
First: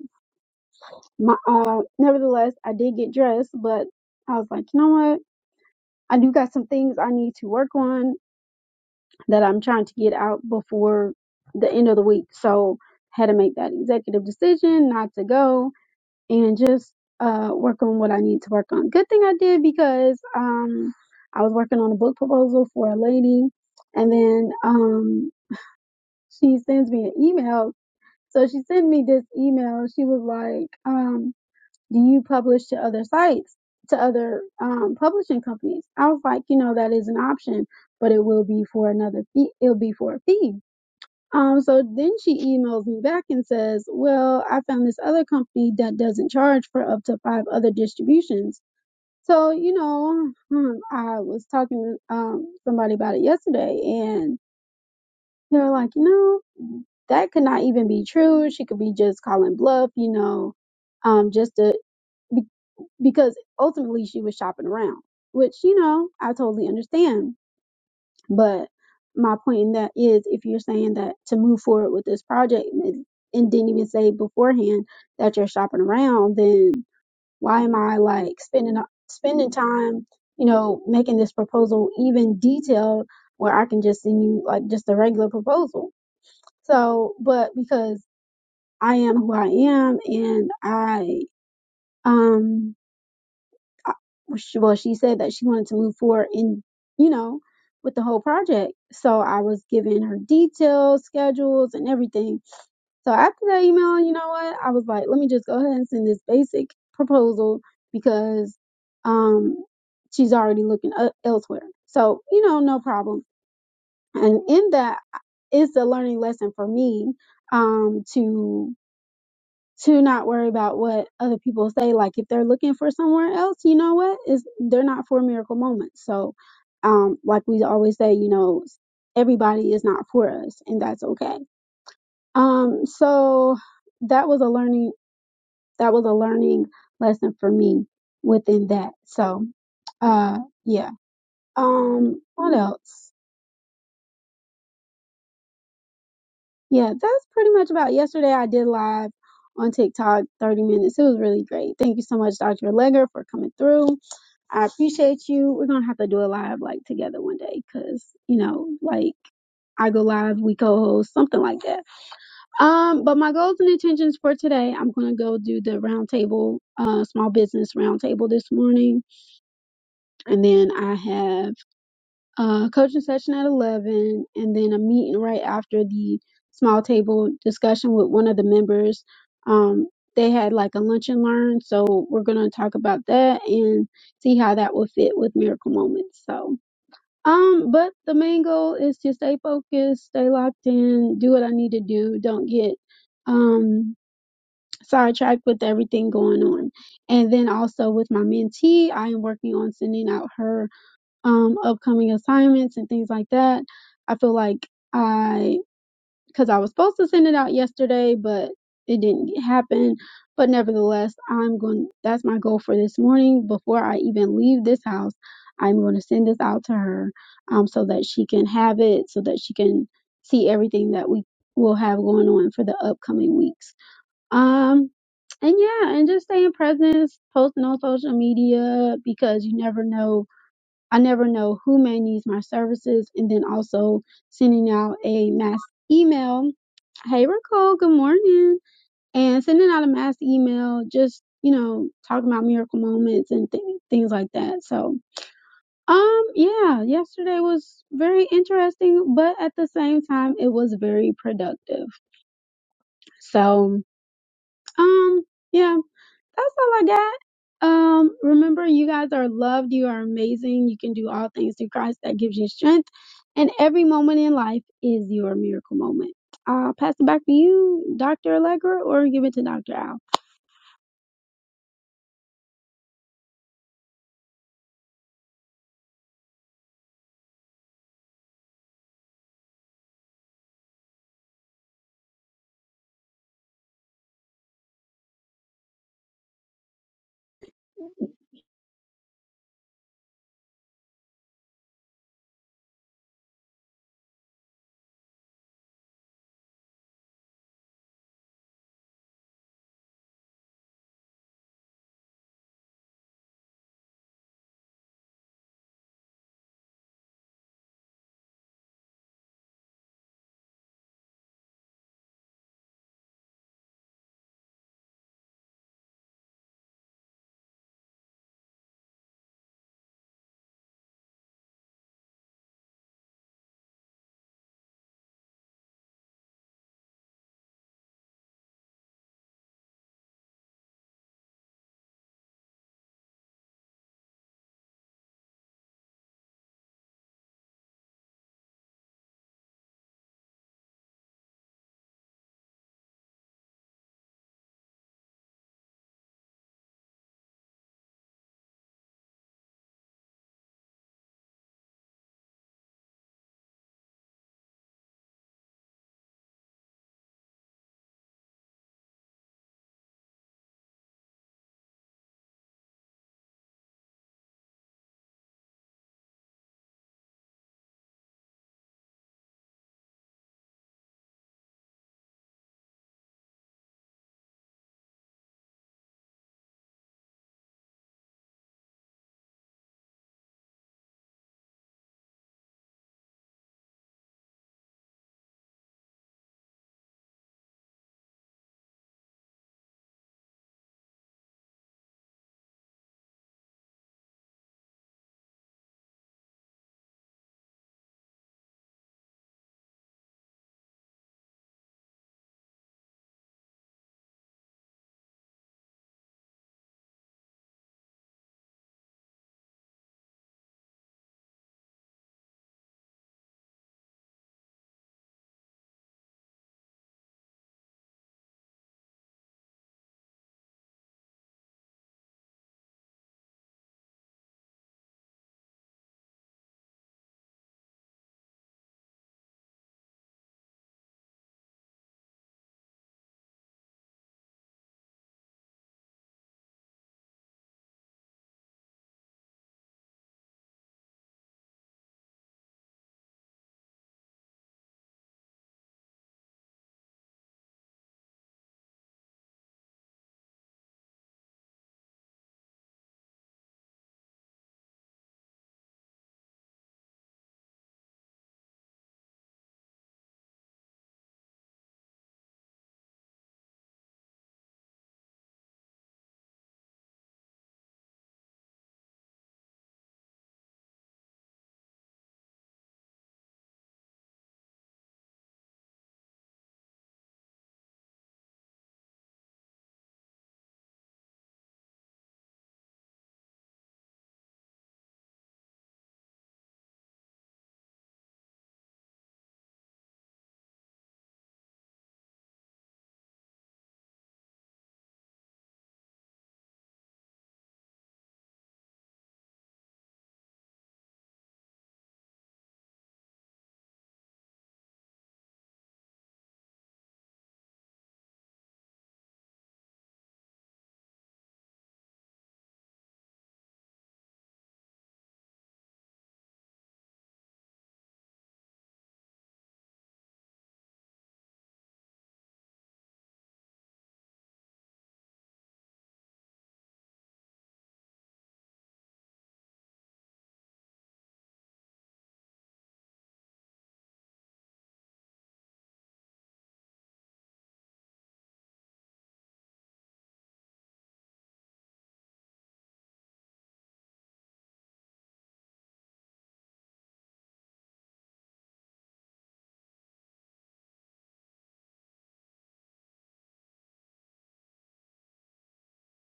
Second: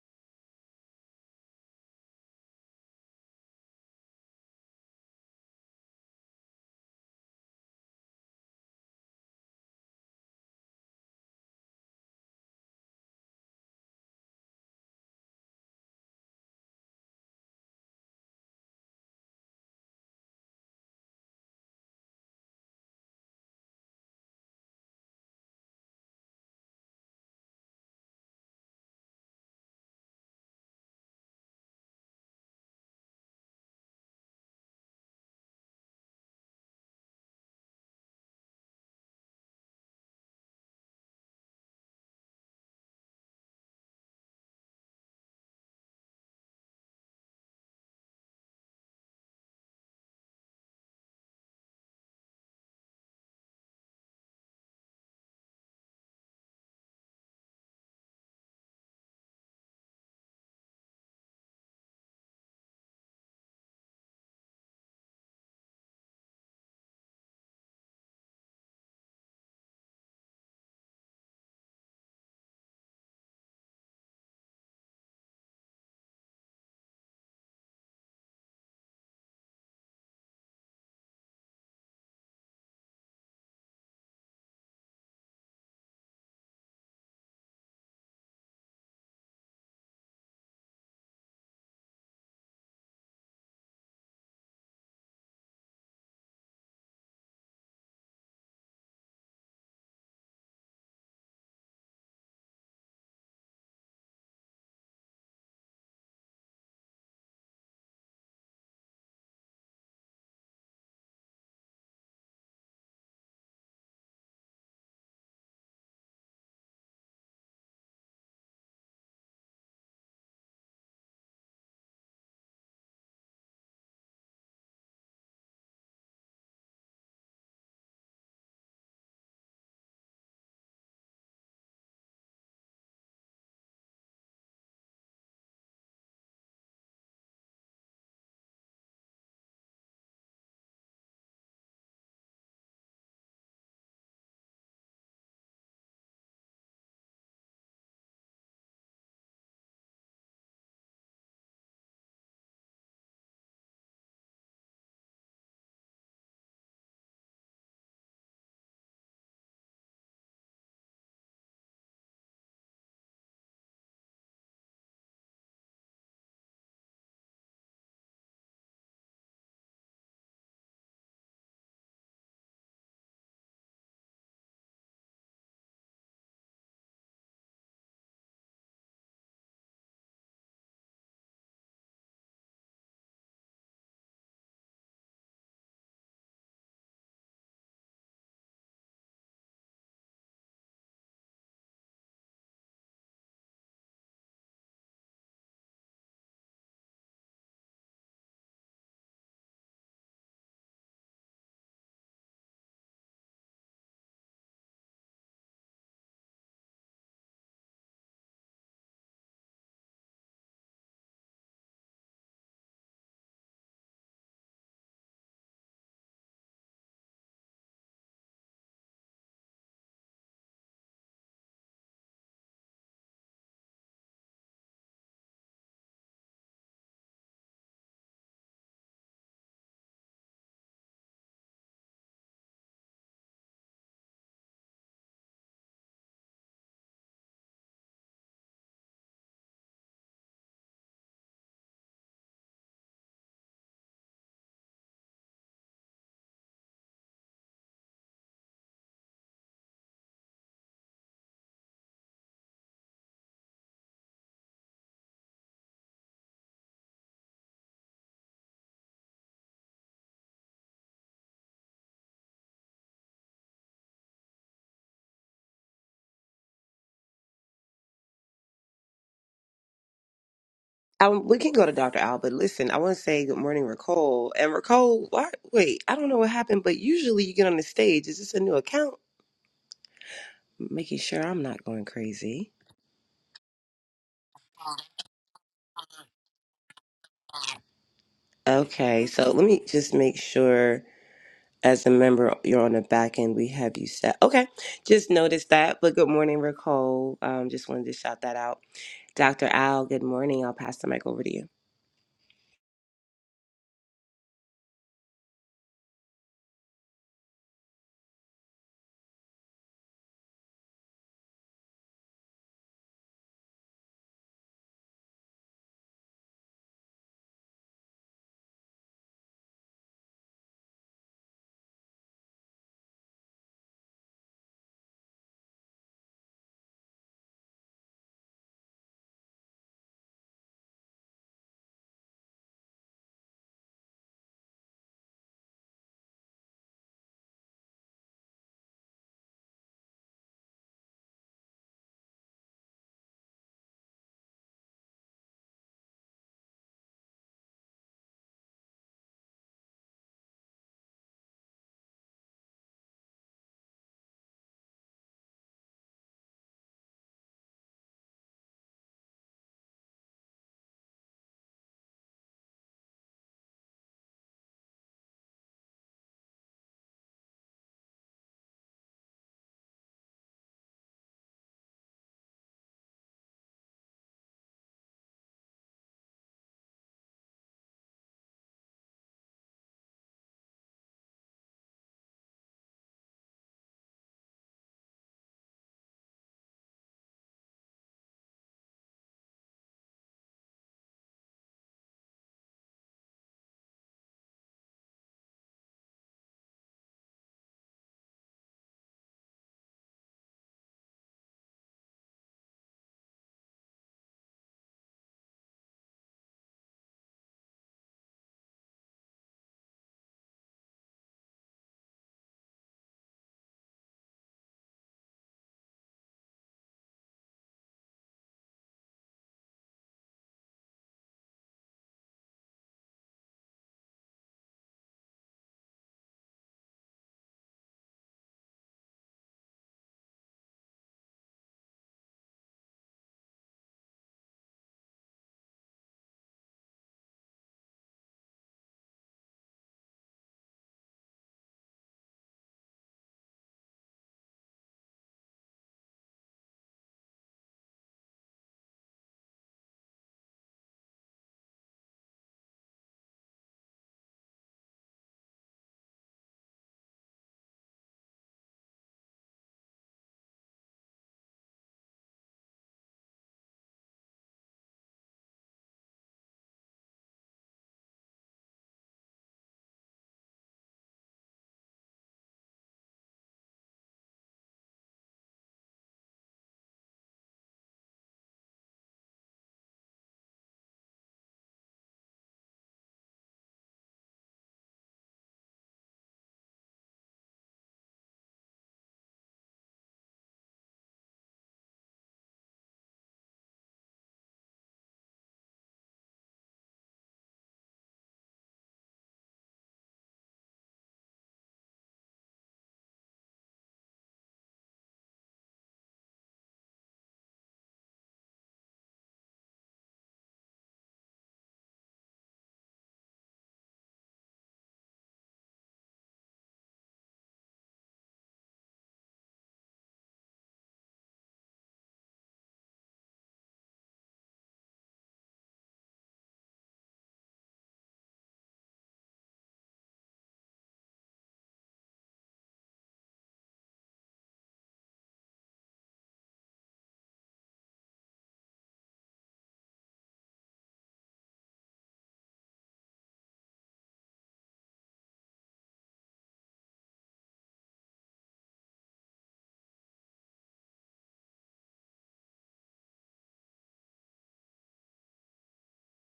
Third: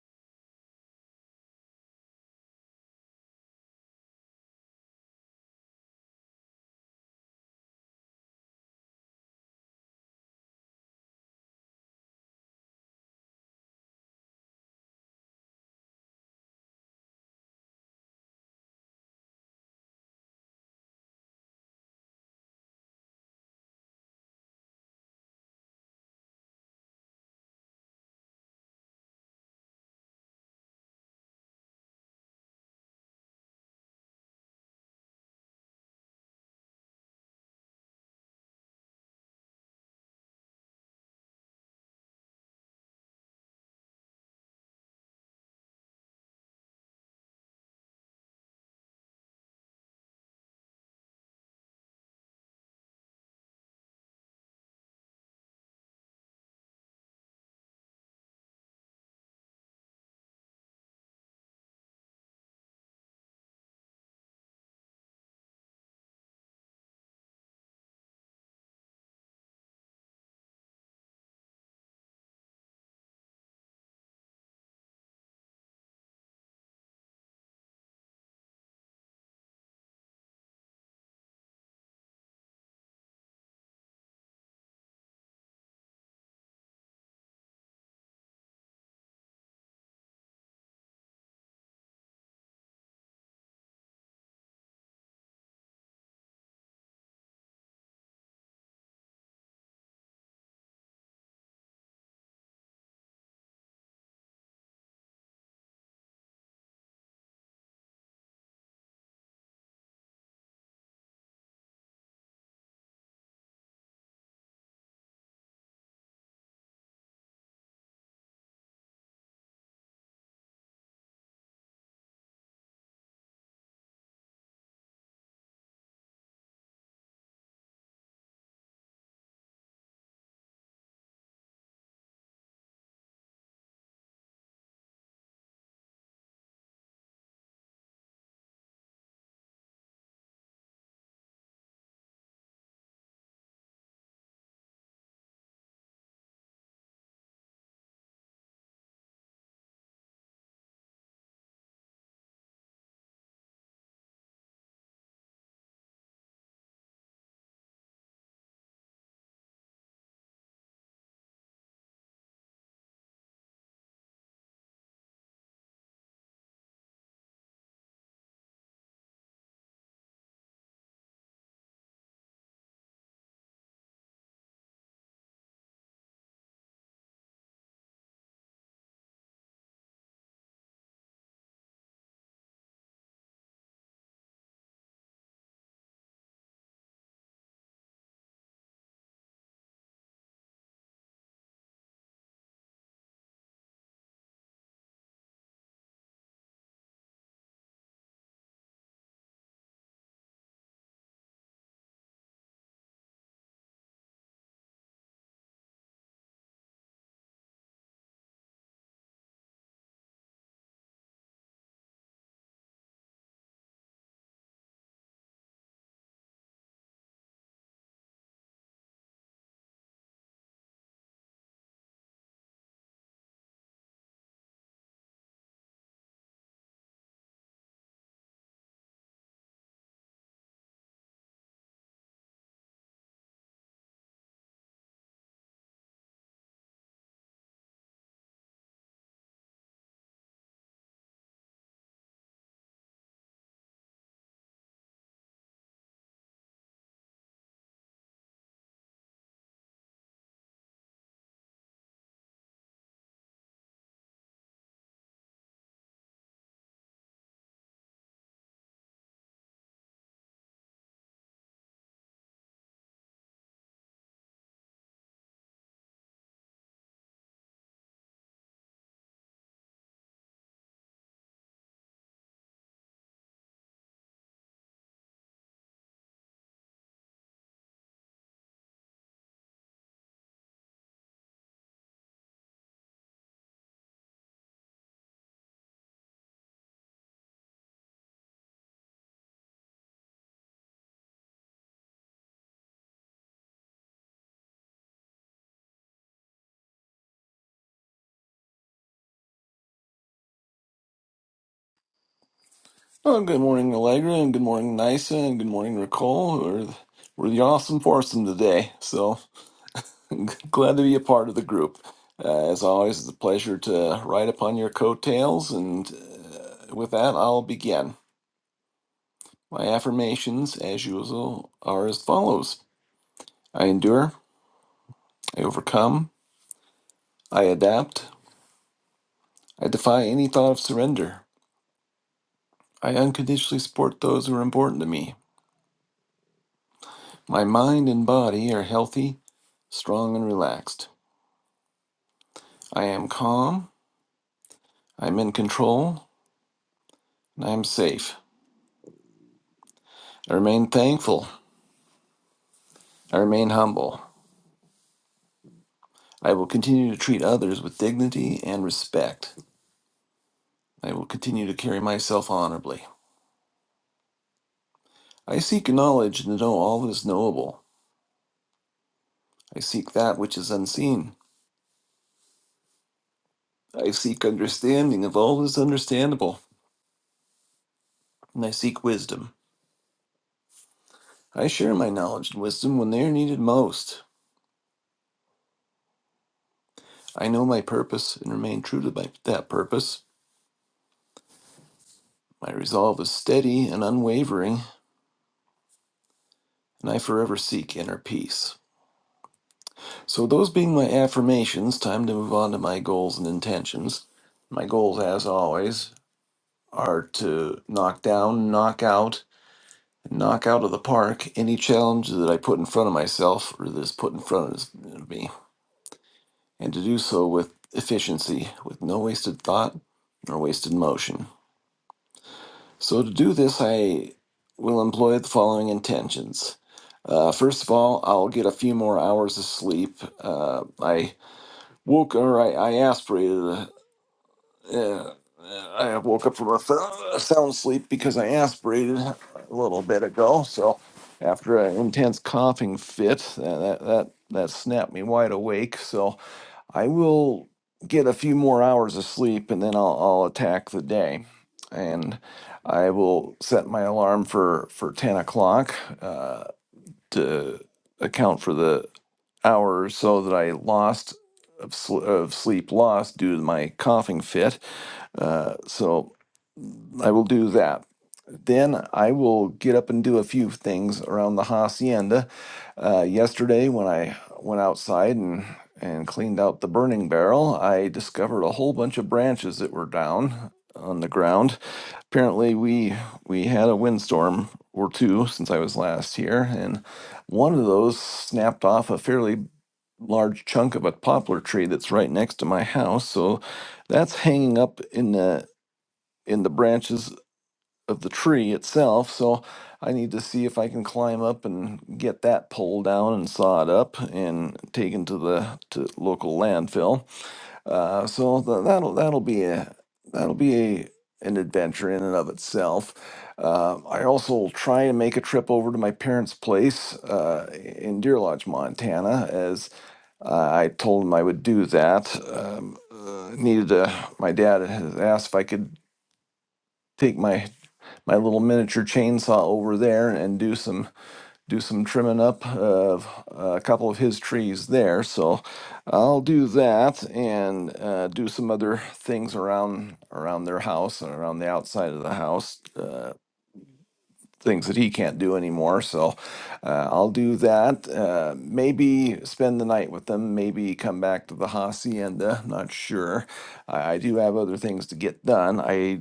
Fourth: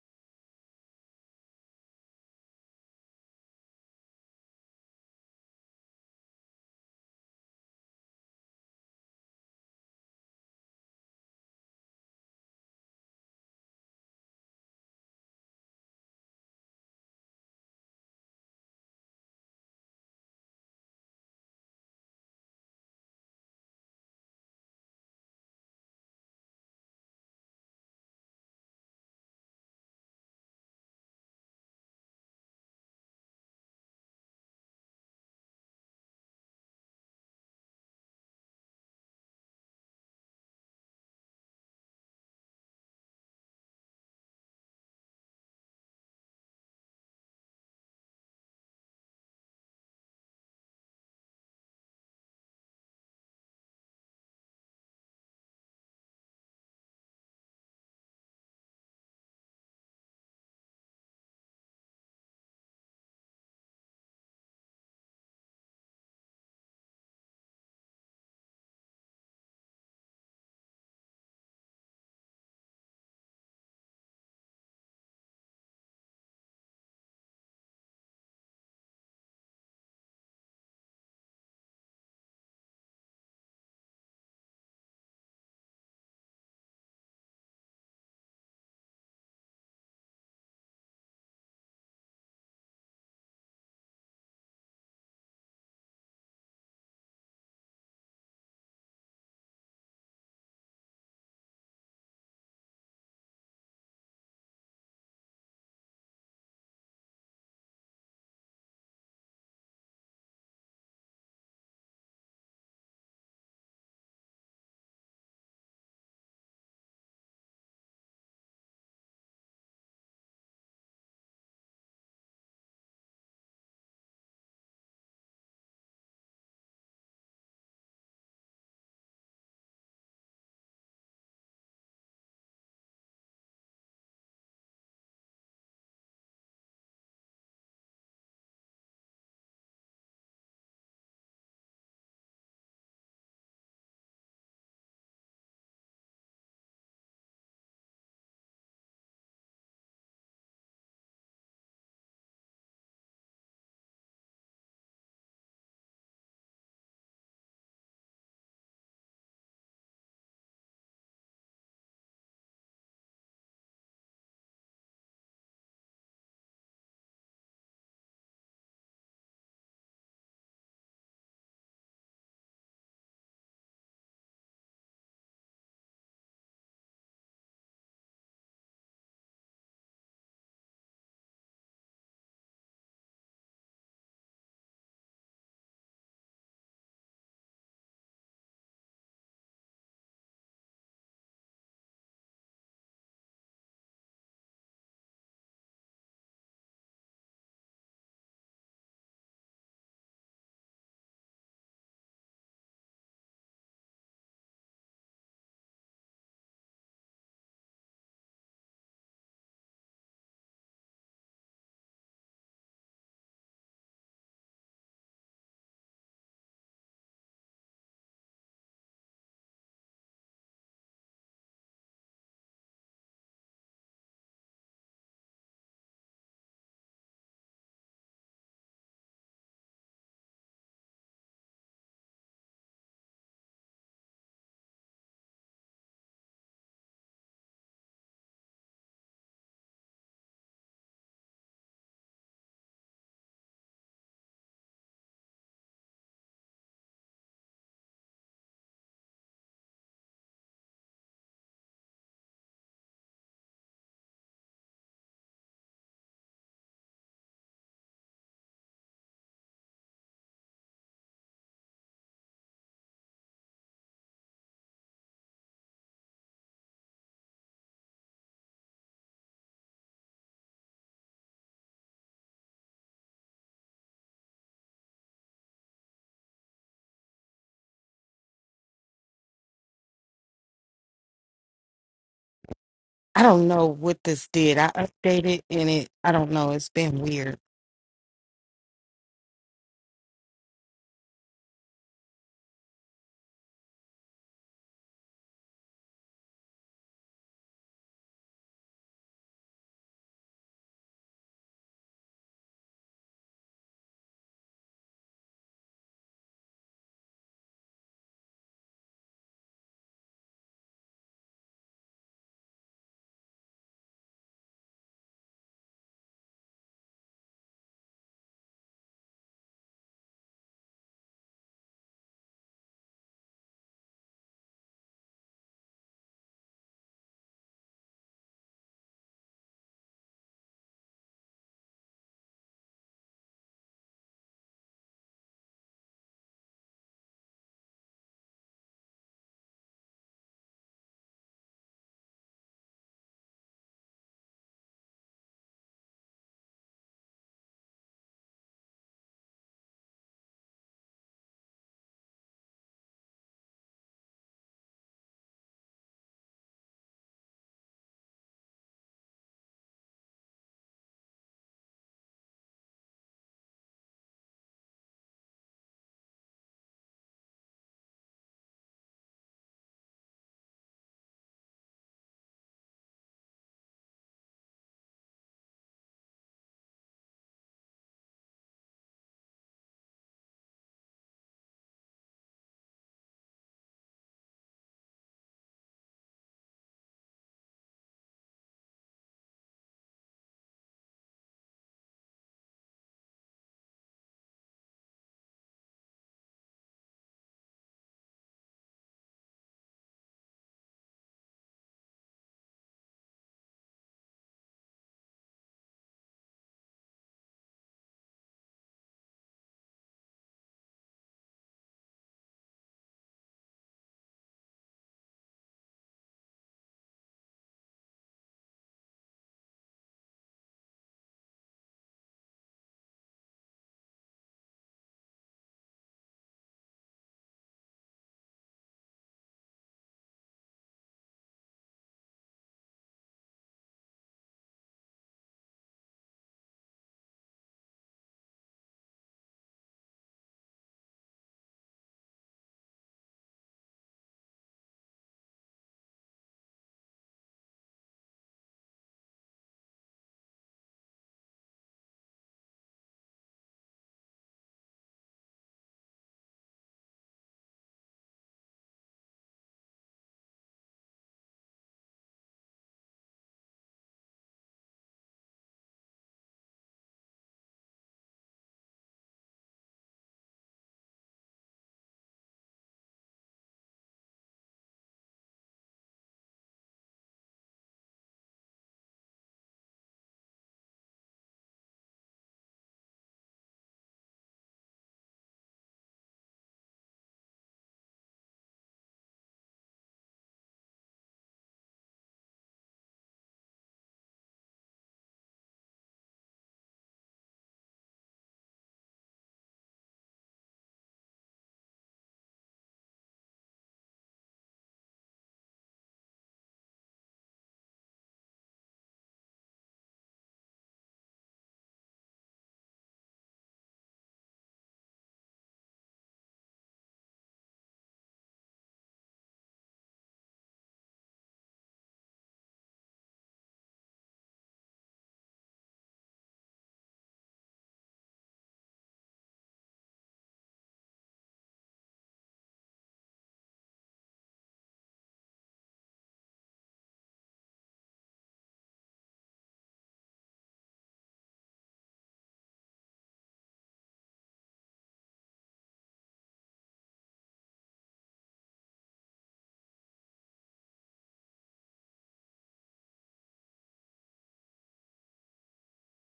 A: my uh nevertheless I did get dressed, but I was like, you know what? I do got some things I need to work on that I'm trying to get out before the end of the week. So had to make that executive decision not to go and just uh work on what I need to work on. Good thing I did because um I was working on a book proposal for a lady and then um she sends me an email. So she sent me this email. She was like, um, do you publish to other sites, to other um, publishing companies? I was like, you know, that is an option, but it will be for another fee. It'll be for a fee. Um, so then she emails me back and says, well, I found this other company that doesn't charge for up to five other distributions. So, you know, hmm, I was talking to um, somebody about it yesterday and they're like, you know, that could not even be true. She could be just calling bluff, you know, um, just to, be, because ultimately she was shopping around, which, you know, I totally understand. But my point in that is if you're saying that to move forward with this project and, and didn't even say beforehand that you're shopping around, then why am I like spending, spending time, you know, making this proposal even detailed where I can just send you like just a regular proposal? So, but because I am who I am, and I, um, I, well, she said that she wanted to move forward in, you know, with the whole project. So I was giving her details, schedules, and everything. So after that email, you know what? I was like, let me just go ahead and send this basic proposal because, um, she's already looking e- elsewhere. So, you know, no problem. And in that is the learning lesson for me, um, to to not worry about what other people say. Like if they're looking for somewhere else, you know what? Is they're not for miracle moments. So, um, like we always say, you know, everybody is not for us, and that's okay. Um, so that was a learning that was a learning lesson for me within that. So, uh, yeah. Um, what else? Yeah, that's pretty much about yesterday. I did live on TikTok, 30 minutes. It was really great. Thank you so much, Dr. Legger, for coming through. I appreciate you. We're gonna have to do a live like together one day, cause you know, like I go live, we co-host, something like that. Um, but my goals and intentions for today, I'm gonna go do the roundtable, uh, small business roundtable this morning, and then I have a coaching session at eleven, and then a meeting right after the small table discussion with one of the members. Um, they had like a lunch and learn, so we're gonna talk about that and see how that will fit with miracle moments. So um, but the main goal is to stay focused, stay locked in, do what I need to do, don't get um sidetracked with everything going on. And then also with my mentee, I am working on sending out her um upcoming assignments and things like that. I feel like I because I was supposed to send it out yesterday, but it didn't happen. But nevertheless, I'm going. That's my goal for this morning. Before I even leave this house, I'm going to send this out to her, um, so that she can have it, so that she can see everything that we will have going on for the upcoming weeks. Um, and yeah, and just staying present, posting on social media because you never know. I never know who may need my services, and then also sending out a mass email hey Raquel, good morning, and sending out a mass email, just you know, talking about miracle moments and th- things like that. So, um, yeah, yesterday was very interesting, but at the same time, it was very productive. So, um, yeah. that's all I got. Um, remember, you guys are loved. You are amazing. You can do all things through Christ that gives you strength. And every moment in life is your miracle moment. I'll pass it back to you, Dr. Allegra, or give it to Dr. Al.
B: Um, we can go to Dr. Al, but listen, I want to say good morning, Ricole. And Ricole, why, wait, I don't know what happened, but usually you get on the stage. Is this a new account? making sure I'm not going crazy.
C: I don't know what this did. I updated and it, I don't know, it's been weird.
B: Okay, so let me just make sure as a member you're on the back end, we have you set. Okay, just noticed that. But good morning, Nicole. Um, just wanted to shout that out. Dr. Al, good morning. I'll pass the mic over to you.
D: Oh, good morning, Allegra, and good morning, Nisa, and good morning, Nicole. We're, we're the awesome foursome today, so *laughs* glad to be a part of the group. Uh, as always, it's a pleasure to ride upon your coattails, and uh, with that, I'll begin. My affirmations, as usual, are as follows I endure, I overcome, I adapt, I defy any thought of surrender, I unconditionally support those who are important to me. My mind and body are healthy, strong, and relaxed. I am calm, I am in control, and I am safe. I remain thankful, I remain humble. I will continue to treat others with dignity and respect. I will continue to carry myself honorably. I seek knowledge and to know all that is knowable. I seek that which is unseen. I seek understanding of all that is understandable, and I seek wisdom. I share my knowledge and wisdom when they are needed most. I know my purpose and remain true to my, that purpose. My resolve is steady and unwavering, and I forever seek inner peace. So, those being my affirmations, time to move on to my goals and intentions. My goals, as always, are to knock down, knock out, and knock out of the park any challenge that I put in front of myself or that is put in front of me, and to do so with efficiency, with no wasted thought nor wasted motion. So, to do this, I will employ the following intentions. Uh, first of all, I'll get a few more hours of sleep. Uh, I Woke, or I, I aspirated. Uh, uh, I woke up from a th- sound sleep because I aspirated a little bit ago. So, after an intense coughing fit, uh, that that that snapped me wide awake. So, I will get a few more hours of sleep, and then I'll, I'll attack the day. And I will set my alarm for for ten o'clock uh, to account for the hour or so that I lost of, sl- of sleep lost due to my coughing fit. Uh, so I will do that. Then I will get up and do a few things around the hacienda. Uh, yesterday, when I went outside and and cleaned out the burning barrel, I discovered a whole bunch of branches that were down on the ground. Apparently, we we had a windstorm or two since I was last here, and one of those snapped off a fairly large chunk of a poplar tree that's right next to my house. So that's hanging up in the in the branches of the tree itself. So I need to see if I can climb up and get that pulled down and sawed up and taken to the to local landfill. Uh, so th- that'll that'll be a that'll be a an adventure in and of itself. Uh, I also will try and make a trip over to my parents' place uh, in Deer Lodge, Montana, as. Uh, I told him I would do that. Um, uh, needed a, my dad had asked if I could take my my little miniature chainsaw over there and do some do some trimming up of uh, a couple of his trees there. So I'll do that and uh, do some other things around around their house and around the outside of the house. uh, things that he can't do anymore. So uh, I'll do that. Uh, maybe spend the night with them. Maybe come back to the hacienda. Not sure. I, I do have other things to get done. I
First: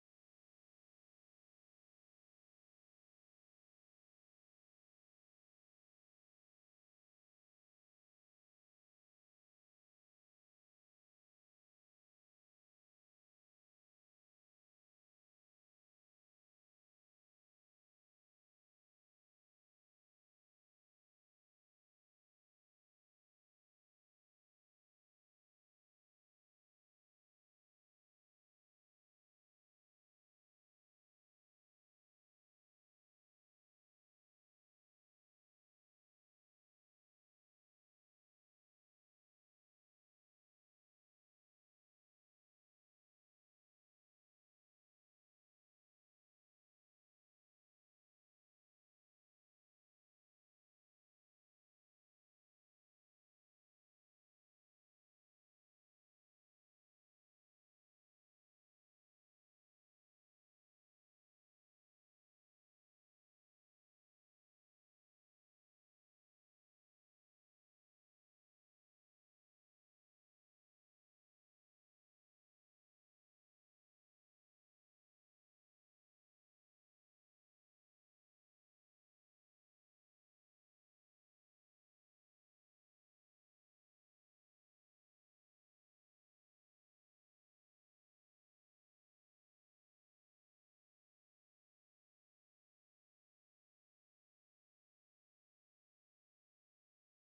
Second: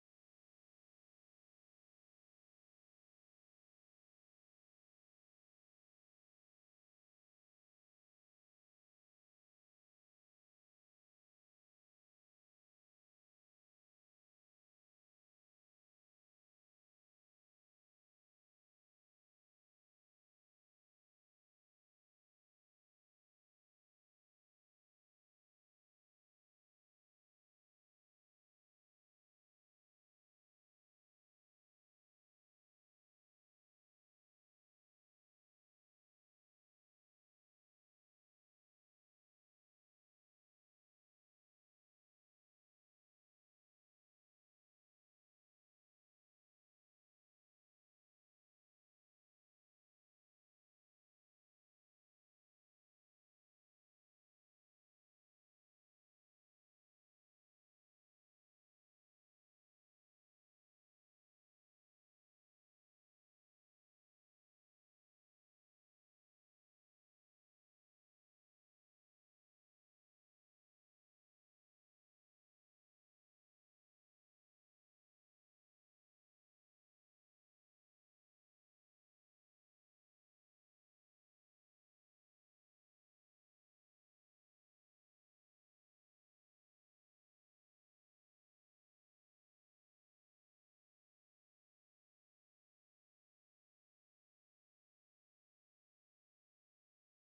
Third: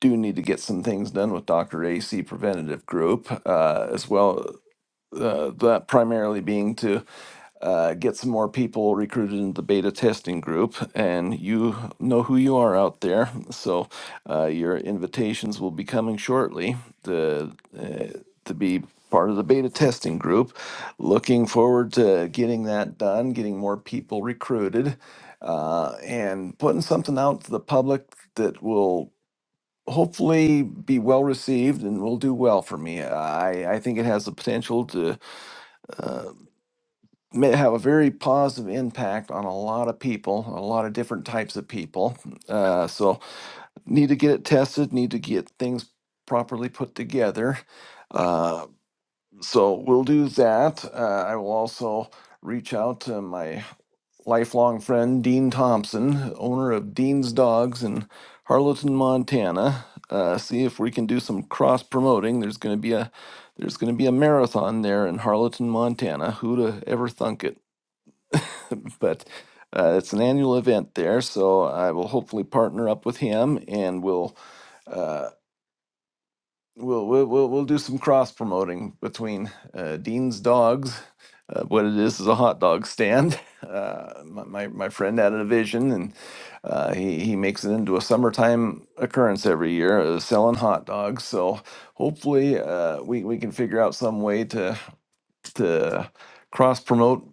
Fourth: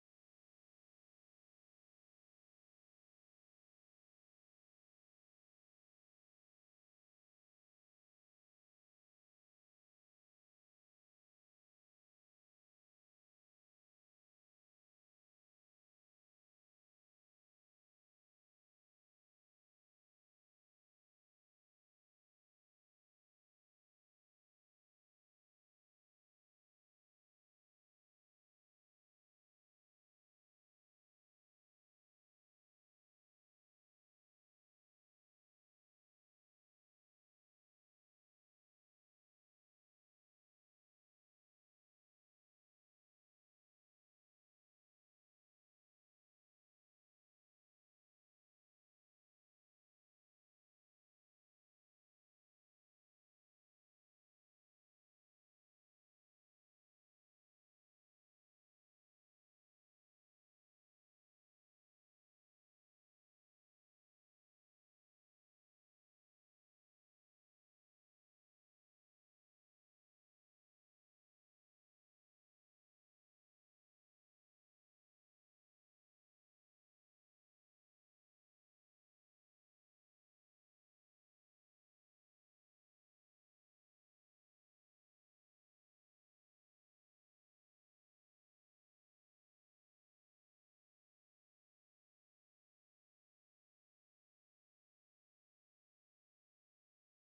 D: do need to get some things done with Dr. AC Preventative Group uh, as well uh, that primarily being to uh, get some more people recruited into the beta testing group. And you know who you are out there, so uh, your invitations will be coming shortly to uh, to be part of the beta testing group. Looking forward to getting that done, getting more people recruited, uh, and putting something out to the public that will hopefully be well received and will do well for me. I, I think it has the potential to may have a very positive impact on a lot of people, a lot of different types of people. Uh, so need to get it tested, need to get things properly put together. Uh, so we'll do that. Uh, I will also reach out to my lifelong friend Dean Thompson, owner of Dean's Dogs in Harleton, Montana. Uh, see if we can do some cross promoting. There's going to be a there's going to be a marathon there in Harleton, Montana. Who'd have ever thunk it? but uh, it's an annual event there, so I will hopefully partner up with him, and we'll uh, we'll, we'll we'll we'll do some cross promoting between uh, Dean's Dogs. Uh, what it is is a hot dog stand. *laughs* Uh, my, my my friend had a vision, and uh, he he makes it into a summertime occurrence every year, uh, selling hot dogs. So hopefully, uh, we we can figure out some way to to cross promote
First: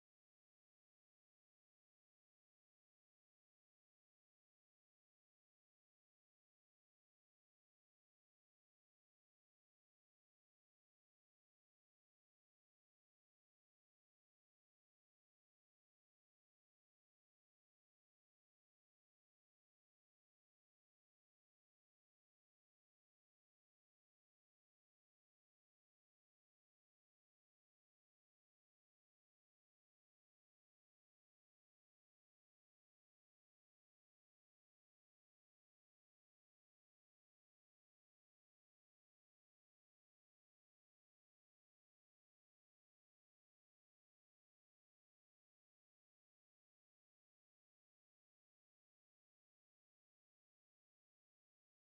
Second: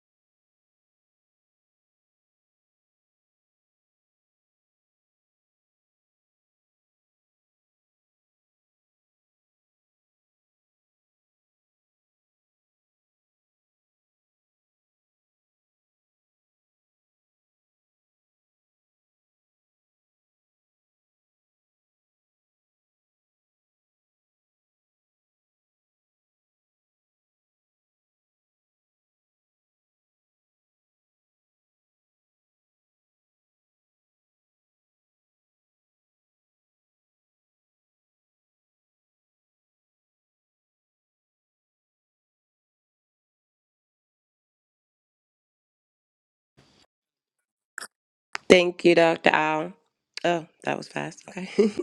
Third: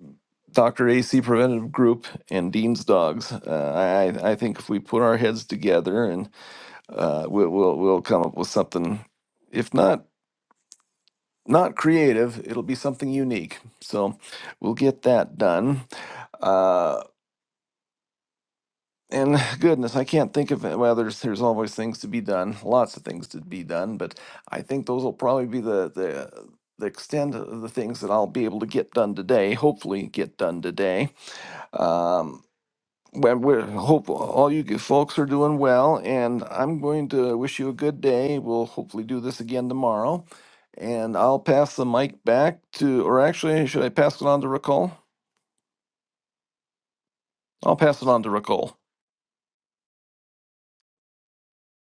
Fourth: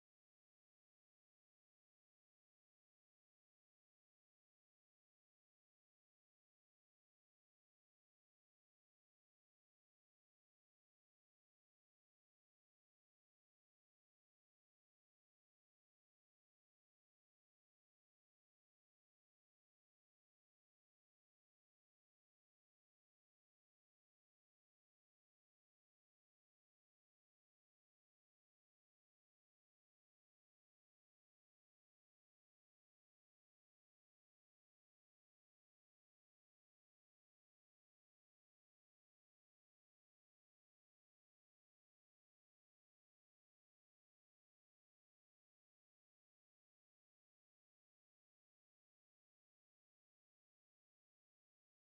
D: Dr. AC Preventative Group and Dean's Dogs. Uh, I I think if we put our heads together and uh, we'll, we'll we'll come up with something, if not not creative, it'll be something unique. So we'll get that done. Uh, and goodness, I can't think of it. Well, there's there's always things to be done, lots of things to be done, but I think those will probably be the the the extent of the things that I'll be able to get done today. Hopefully, get done today Um, well, we hope all you g- folks are doing well, and I'm going to wish you a good day. We'll hopefully do this again tomorrow, and I'll pass the mic back to, or actually, should I pass it on to Ricole? I'll pass it on to Ricole.
B: Thank you, Dr. Al. Oh, that was fast. Okay. *laughs*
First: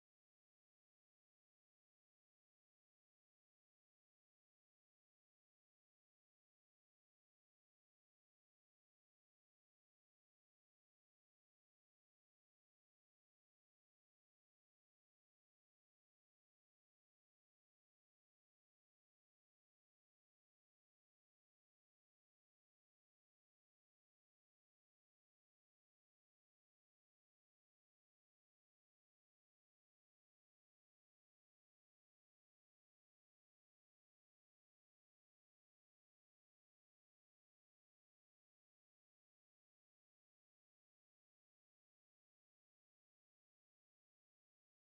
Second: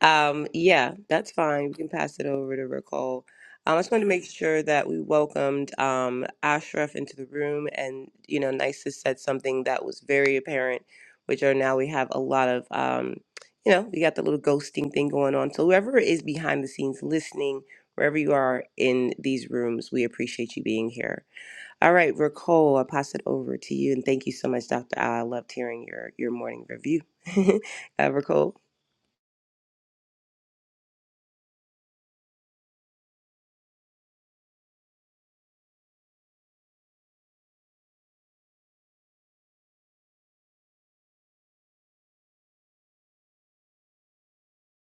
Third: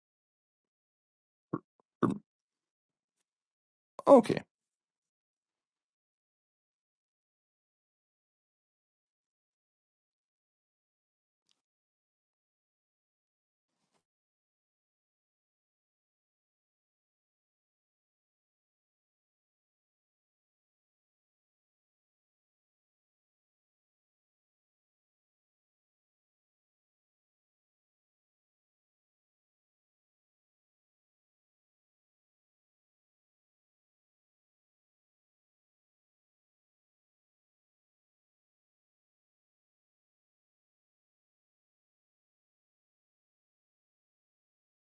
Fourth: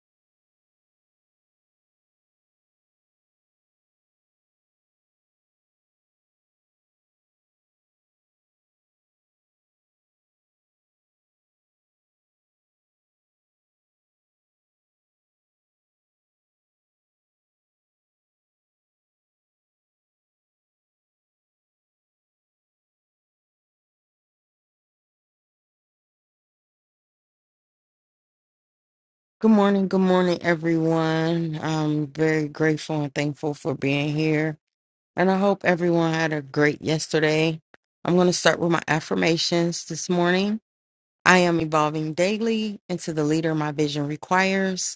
B: um, yeah, that's fine. We can pass it over to Nicole. Um, I just wanted to make
D: Okay.
B: sure that we welcomed um, Ashraf into the room. And, you know, Nisa said something that was very apparent, which are now we have a lot of, um, you know, we got the little ghosting thing going on. So whoever is behind the scenes listening, wherever you are in these rooms, we appreciate you being here. All right, Ricole, I pass it over to you, and thank you so much, Doctor. I loved hearing your your morning review, *laughs* uh, Ricole.
C: Good morning, good morning, everyone. I'm very grateful and thankful for being here. And I hope everyone had a great yesterday. I'm going to start with my affirmations this morning. I am evolving daily into the leader my vision requires.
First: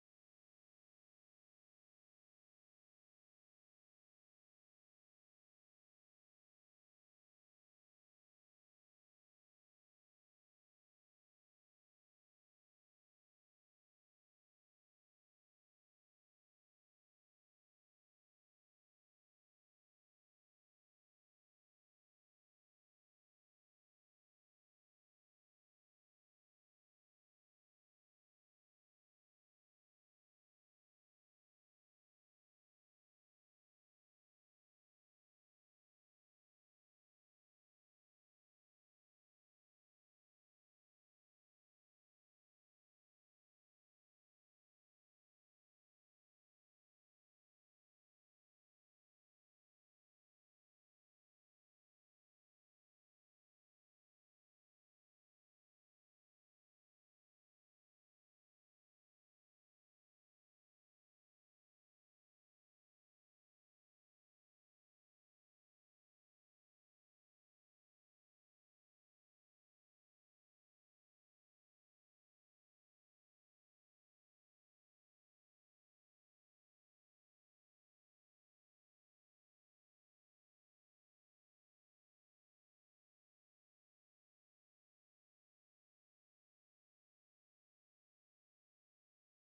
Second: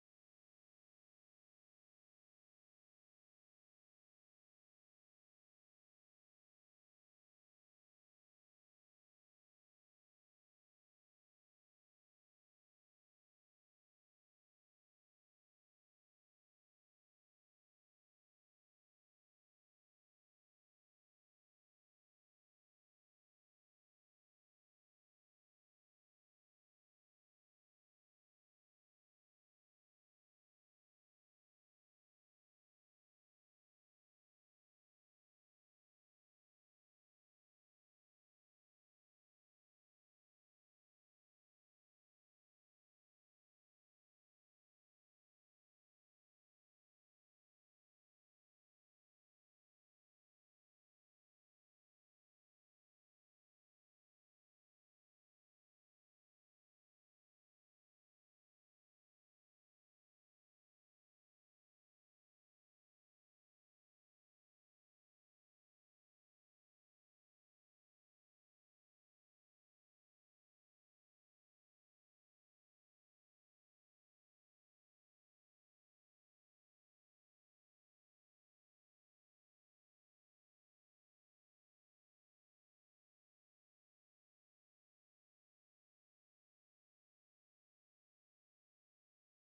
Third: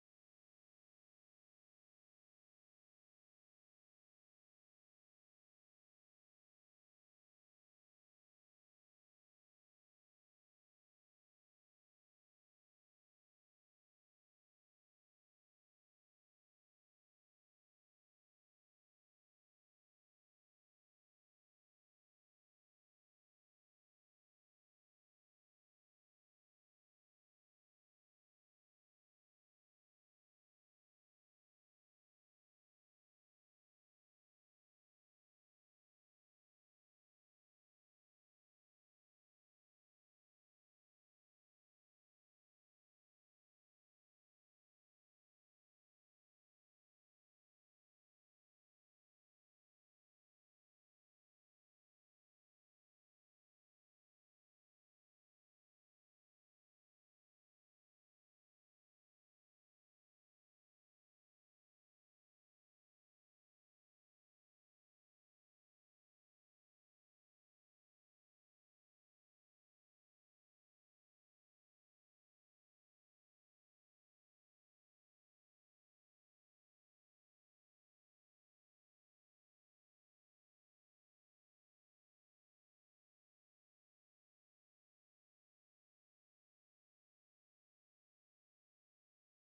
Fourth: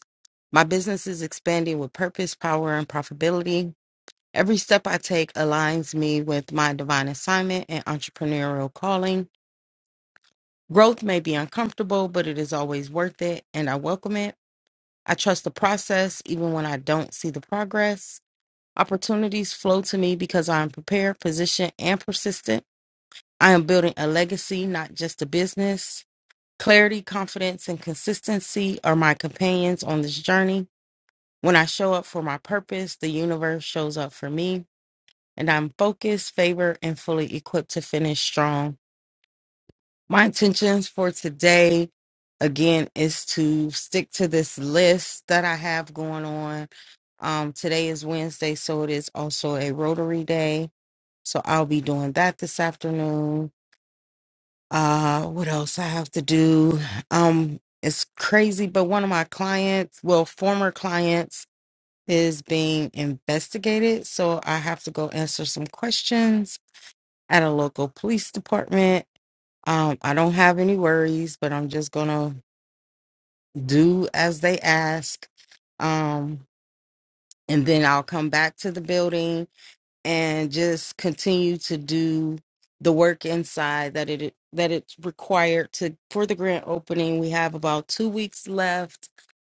C: My business is expanding with purpose, power, and profitability. Every step I take aligns me with my divine assignment and entrepreneurial calling. Growth may be uncomfortable, but it is always worth it, and I welcome it. I trust the process even when I don't see the progress. Opportunities flow to me because I am prepared, positioned, and persistent. I am building a legacy, not just a business. Clarity, confidence, and consistency are my companions on this journey. When I show up for my purpose, the universe shows up for me, and I'm focused, favored, and fully equipped to finish strong. My intentions for today, again, is to stick to this list that I have going on. Um, today is Wednesday, so it is also a Rotary Day. So I'll be doing that this afternoon. Uh, what else I have to do? Um, it's crazy, but one of my clients, well, former clients, is being investigated. So I have to go answer some questions at a local police department um, I don't have any worries, but I'm just gonna do as they ask. Um, and then I'll come back to the building and just continue to do the work inside that it that it's required to for the grand opening. We have about two weeks left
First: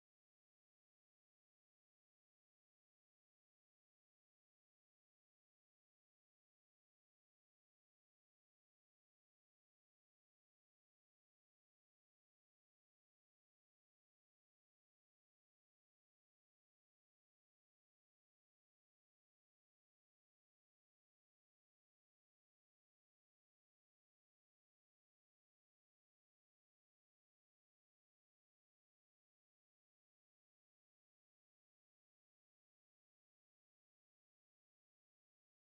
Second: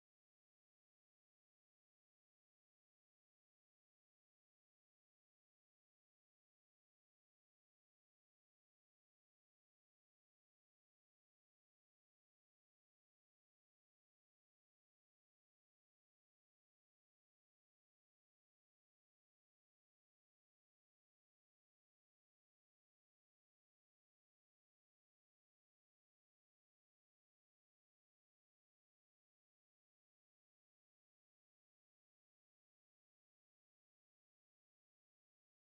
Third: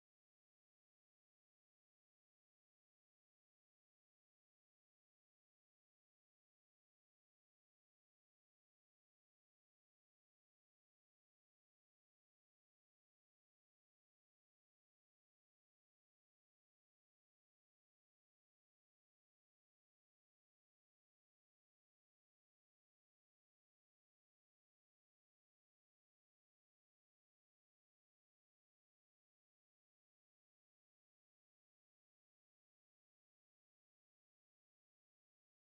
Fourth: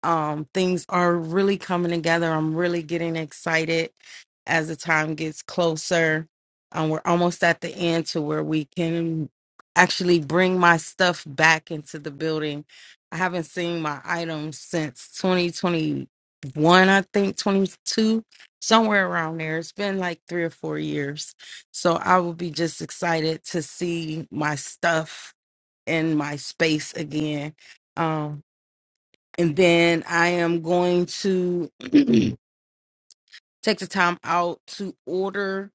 C: um, things are really coming together. I'm really getting excited as the time gets closer. Um, we're almost at the end to where we can actually bring my stuff back into the building. I haven't seen my items since 2021, I think 22, somewhere around there. It's been like three or four years. So I will be just excited to see my stuff in my space again. Um, and then I am going to *clears throat* take the time out to order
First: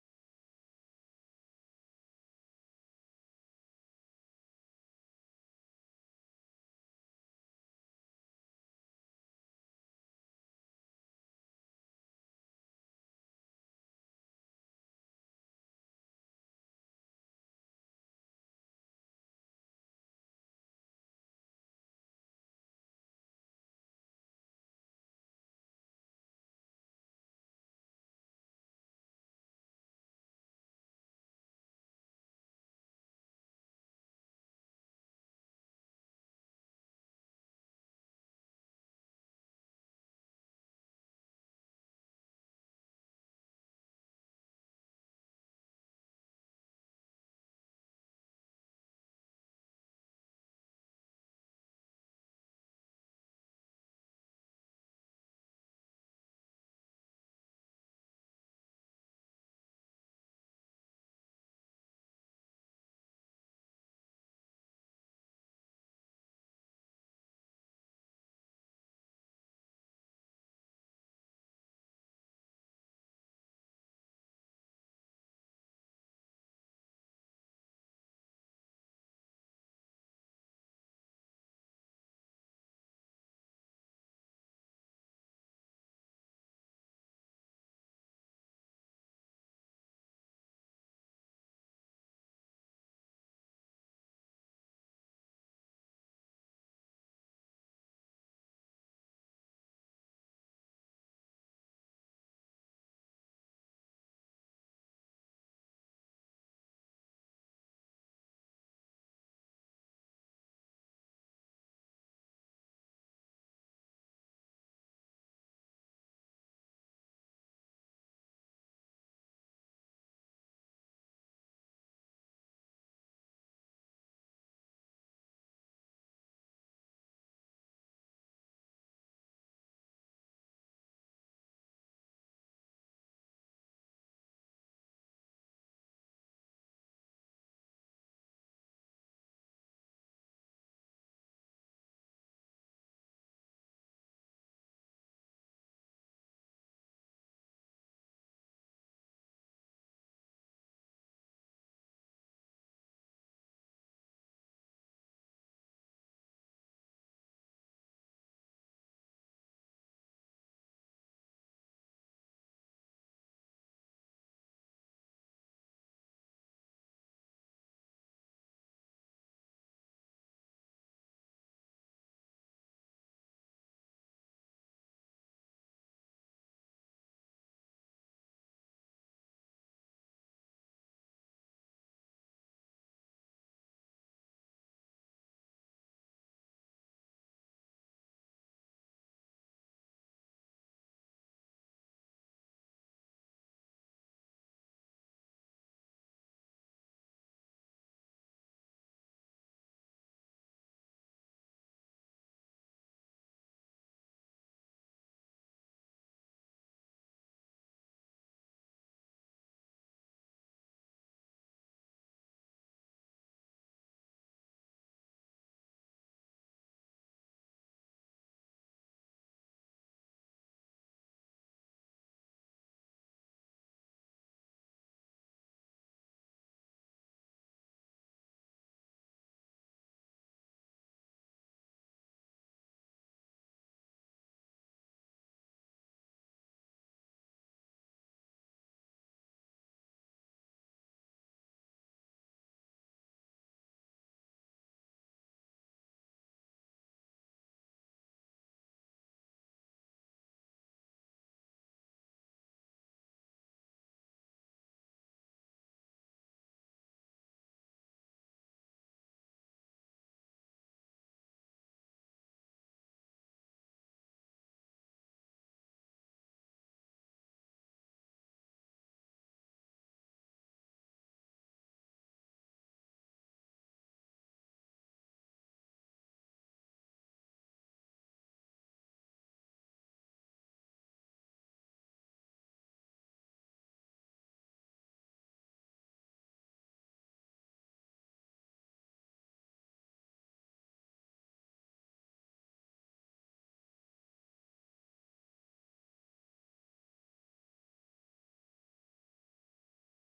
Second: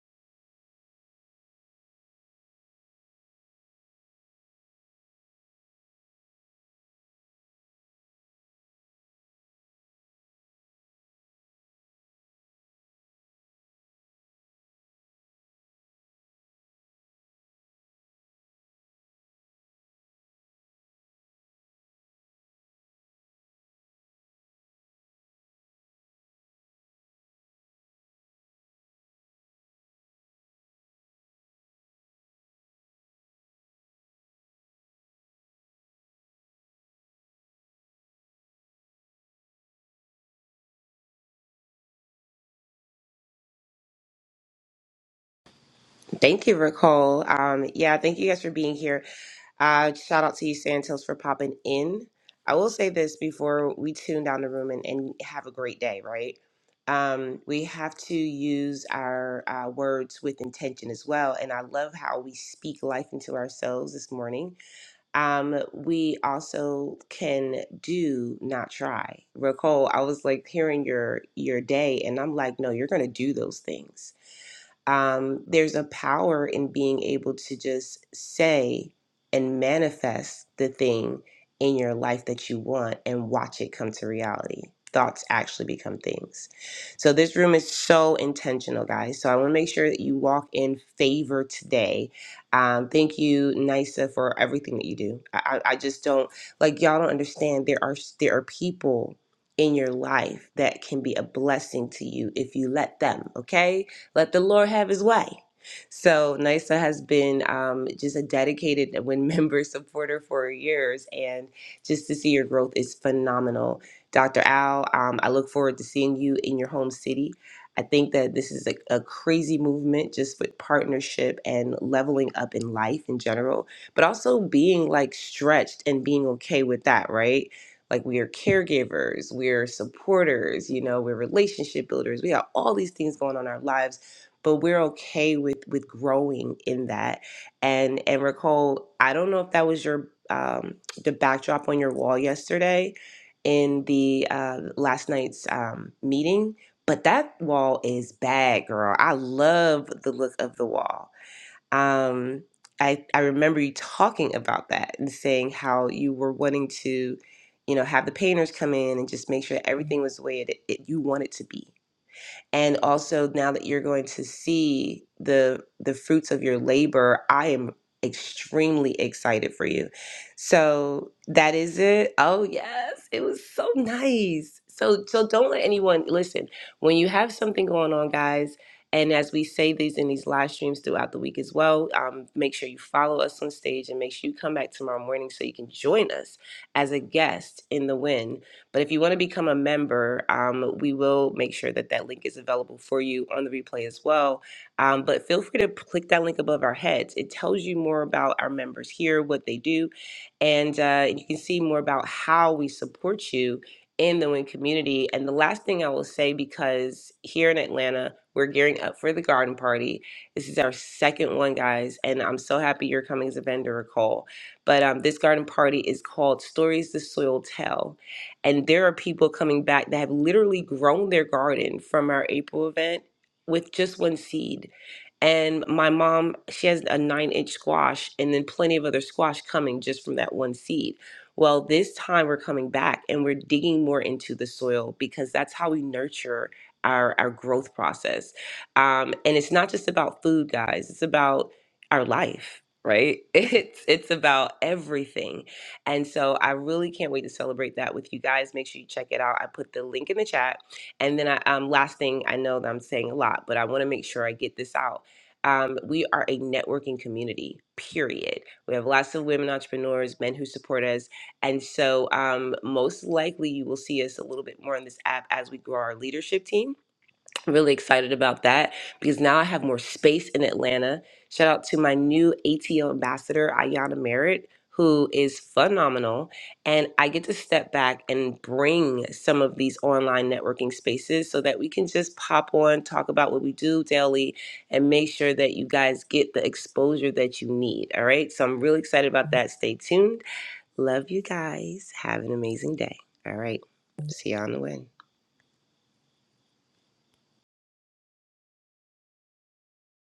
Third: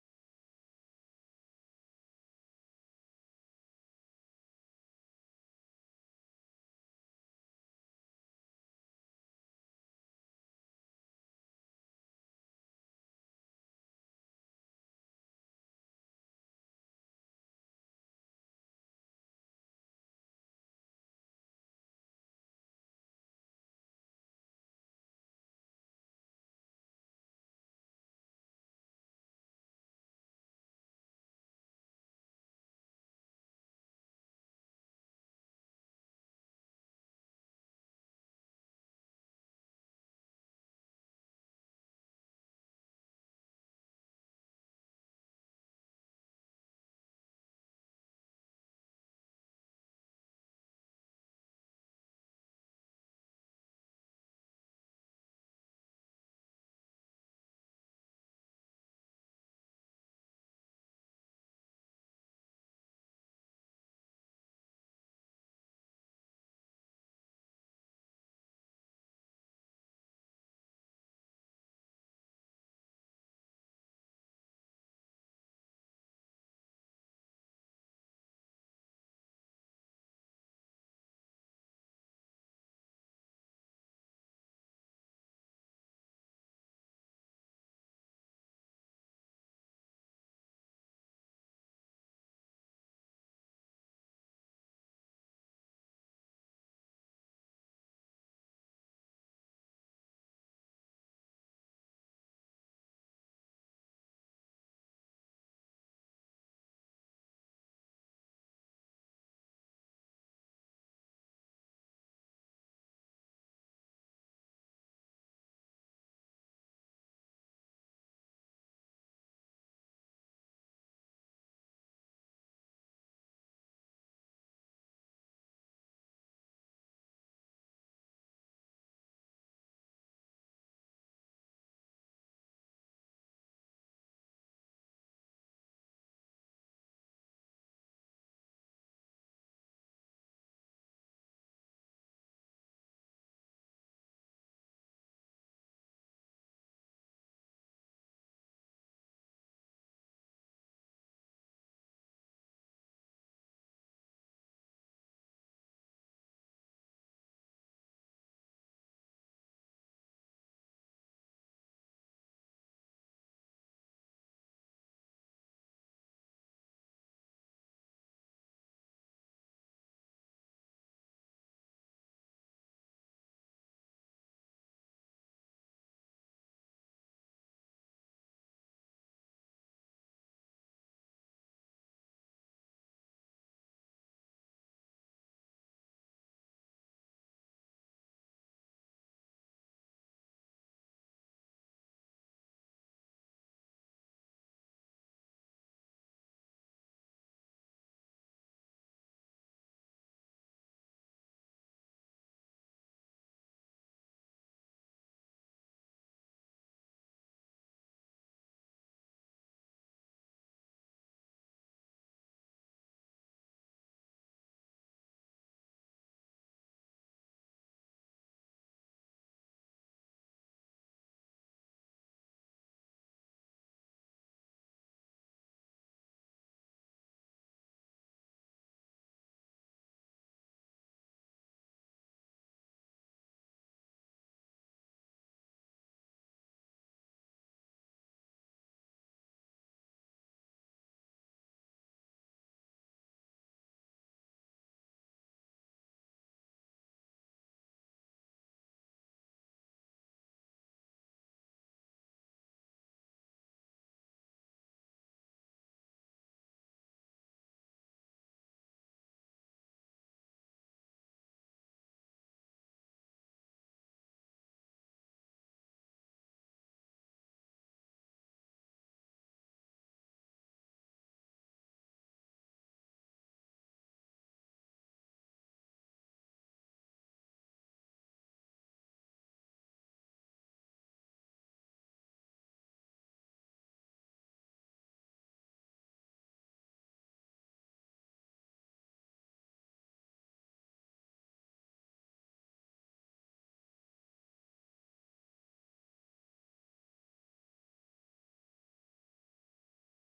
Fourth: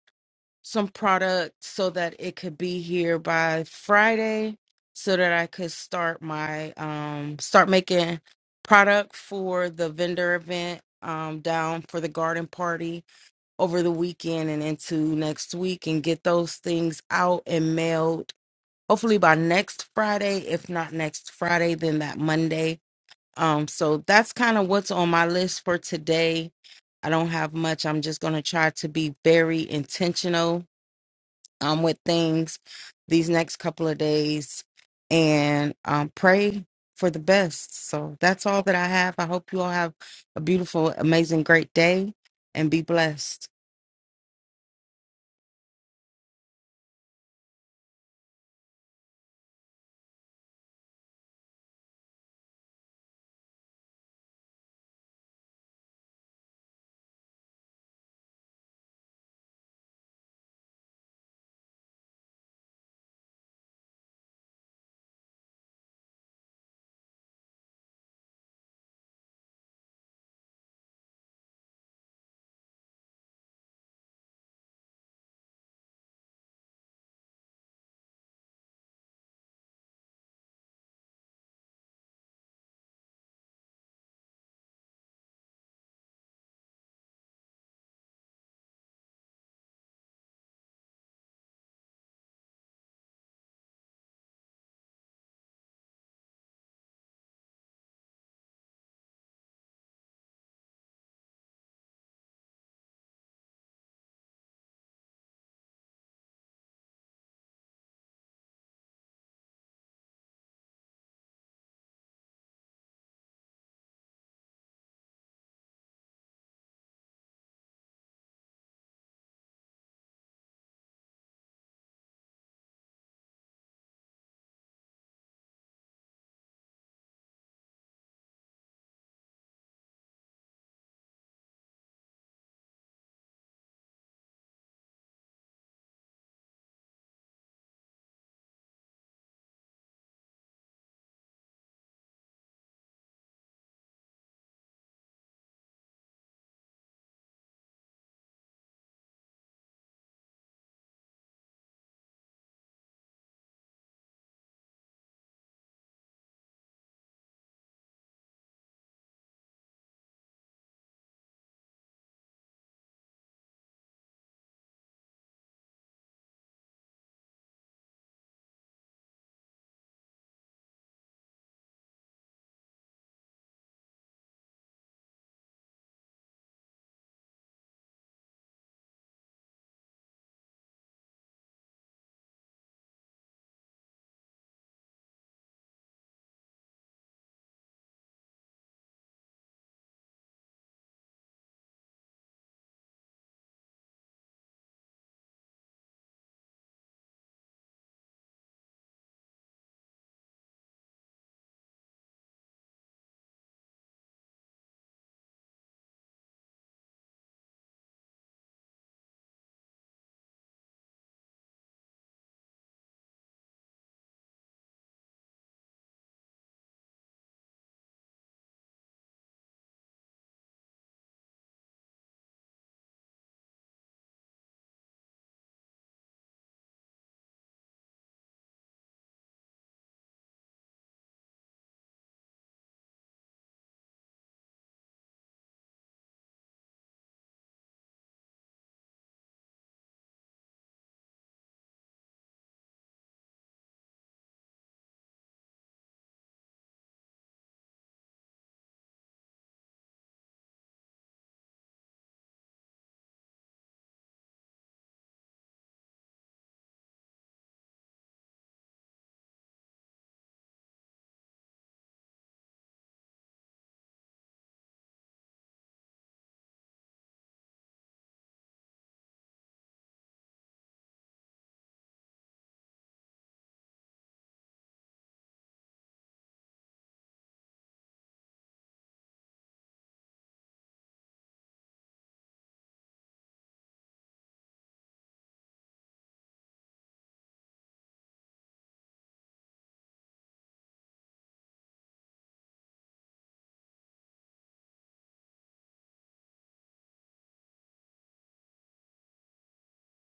C: some product so that it could be here by Friday so that I could start my um start making product for the vendor event um down for the garden party over the weekend and into next week and get those things out and mailed hopefully by next Friday if not next Friday then that Monday um, so that's kind of what's on my list for today. I don't have much. I'm just going to try to be very intentional um, with things these next couple of days and um, pray for the best. So that's all that I have. I hope you all have a beautiful, amazing, great day and be blessed.
B: Thank you, Ricole. Um, yeah, thank you guys for being here. Uh, shout out to you, Santos, for popping in. I will say this before we tune down the room and, and have a great day, right? Um, we have to use our uh, words with intention as well. And I love how we speak life into ourselves this morning. um, we also can do not try. Recall, I was like hearing your your day, and I'm like, no, you're gonna do those things um, there's a power in being able to just say and manifest the thing in your life that you want and watch it come to reality. Thoughts actually become things. So, this room is so intentional, guys. So, I want to make sure that you walk in favor today. Um, thank you, Nisa, for everything that you do. I, I I just don't like y'all don't understand. There are there are people in your life that can be a blessing to you if you let them. Okay, let the Lord have his way. So NISA has been um, just a dedicated *laughs* win member supporter for years, and just to see your growth is phenomenal. Dr. Al, um, I look forward to seeing you in your home city. I think that this is a, a crazy movement just with partnership and leveling up in life in general, but also being like stretched and being okay with that, right? Like we are caregivers, we're supporters, you know, we're relationship builders. We have all these things going on in our lives but we're okay with with growing in that and and recall i don't know if that was your um the backdrop on your wall yesterday in the uh last night's um meeting but that wall is bad girl i love the look of the wall um i i remember you talking about that and saying how you were wanting to you know have the painters come in and just make sure that everything was the way it, it you want it to be and also now that you're going to see the the fruits of your labor i am extremely excited for you so that is it oh yes it was so nice so so don't let anyone listen when you have something going on guys and as we say these in these live streams throughout the week as well um, make sure you follow us on stage and make sure you come back tomorrow morning so you can join us as a guest in the win but if you want to become a member, um, we will make sure that that link is available for you on the replay as well. Um, but feel free to click that link above our heads. It tells you more about our members here, what they do, and uh, you can see more about how we support you in the Win community. And the last thing I will say, because here in Atlanta, we're gearing up for the garden party. This is our second one, guys, and I'm so happy you're coming as a vendor, Nicole. But um, this garden party is called Stories the Soil Tell and there are people coming back that have literally grown their garden from our April event with just one seed. And my mom, she has a nine inch squash and then plenty of other squash coming just from that one seed. Well, this time we're coming back and we're digging more into the soil because that's how we nurture our, our growth process. Um, and it's not just about food, guys, it's about our life, right? *laughs* It's, it's about everything and so I really can't wait to celebrate that with you guys. Make sure you check it out. I put the link in the chat. And then I, um, last thing, I know that I'm saying a lot, but I want to make sure I get this out. Um, we are a networking community, period. We have lots of women entrepreneurs, men who support us. And so, um, most likely, you will see us a little bit more on this app as we grow our leadership team really excited about that because now I have more space in Atlanta. Shout out to my new ATL ambassador, Ayana Merritt, who is phenomenal. And I get to step back and bring some of these online networking spaces so that we can just pop on, talk about what we do daily, and make sure that you guys get the exposure that you need. All right. So I'm really excited about that. Stay tuned. Love you guys. Have an amazing day. All right. See you on the win.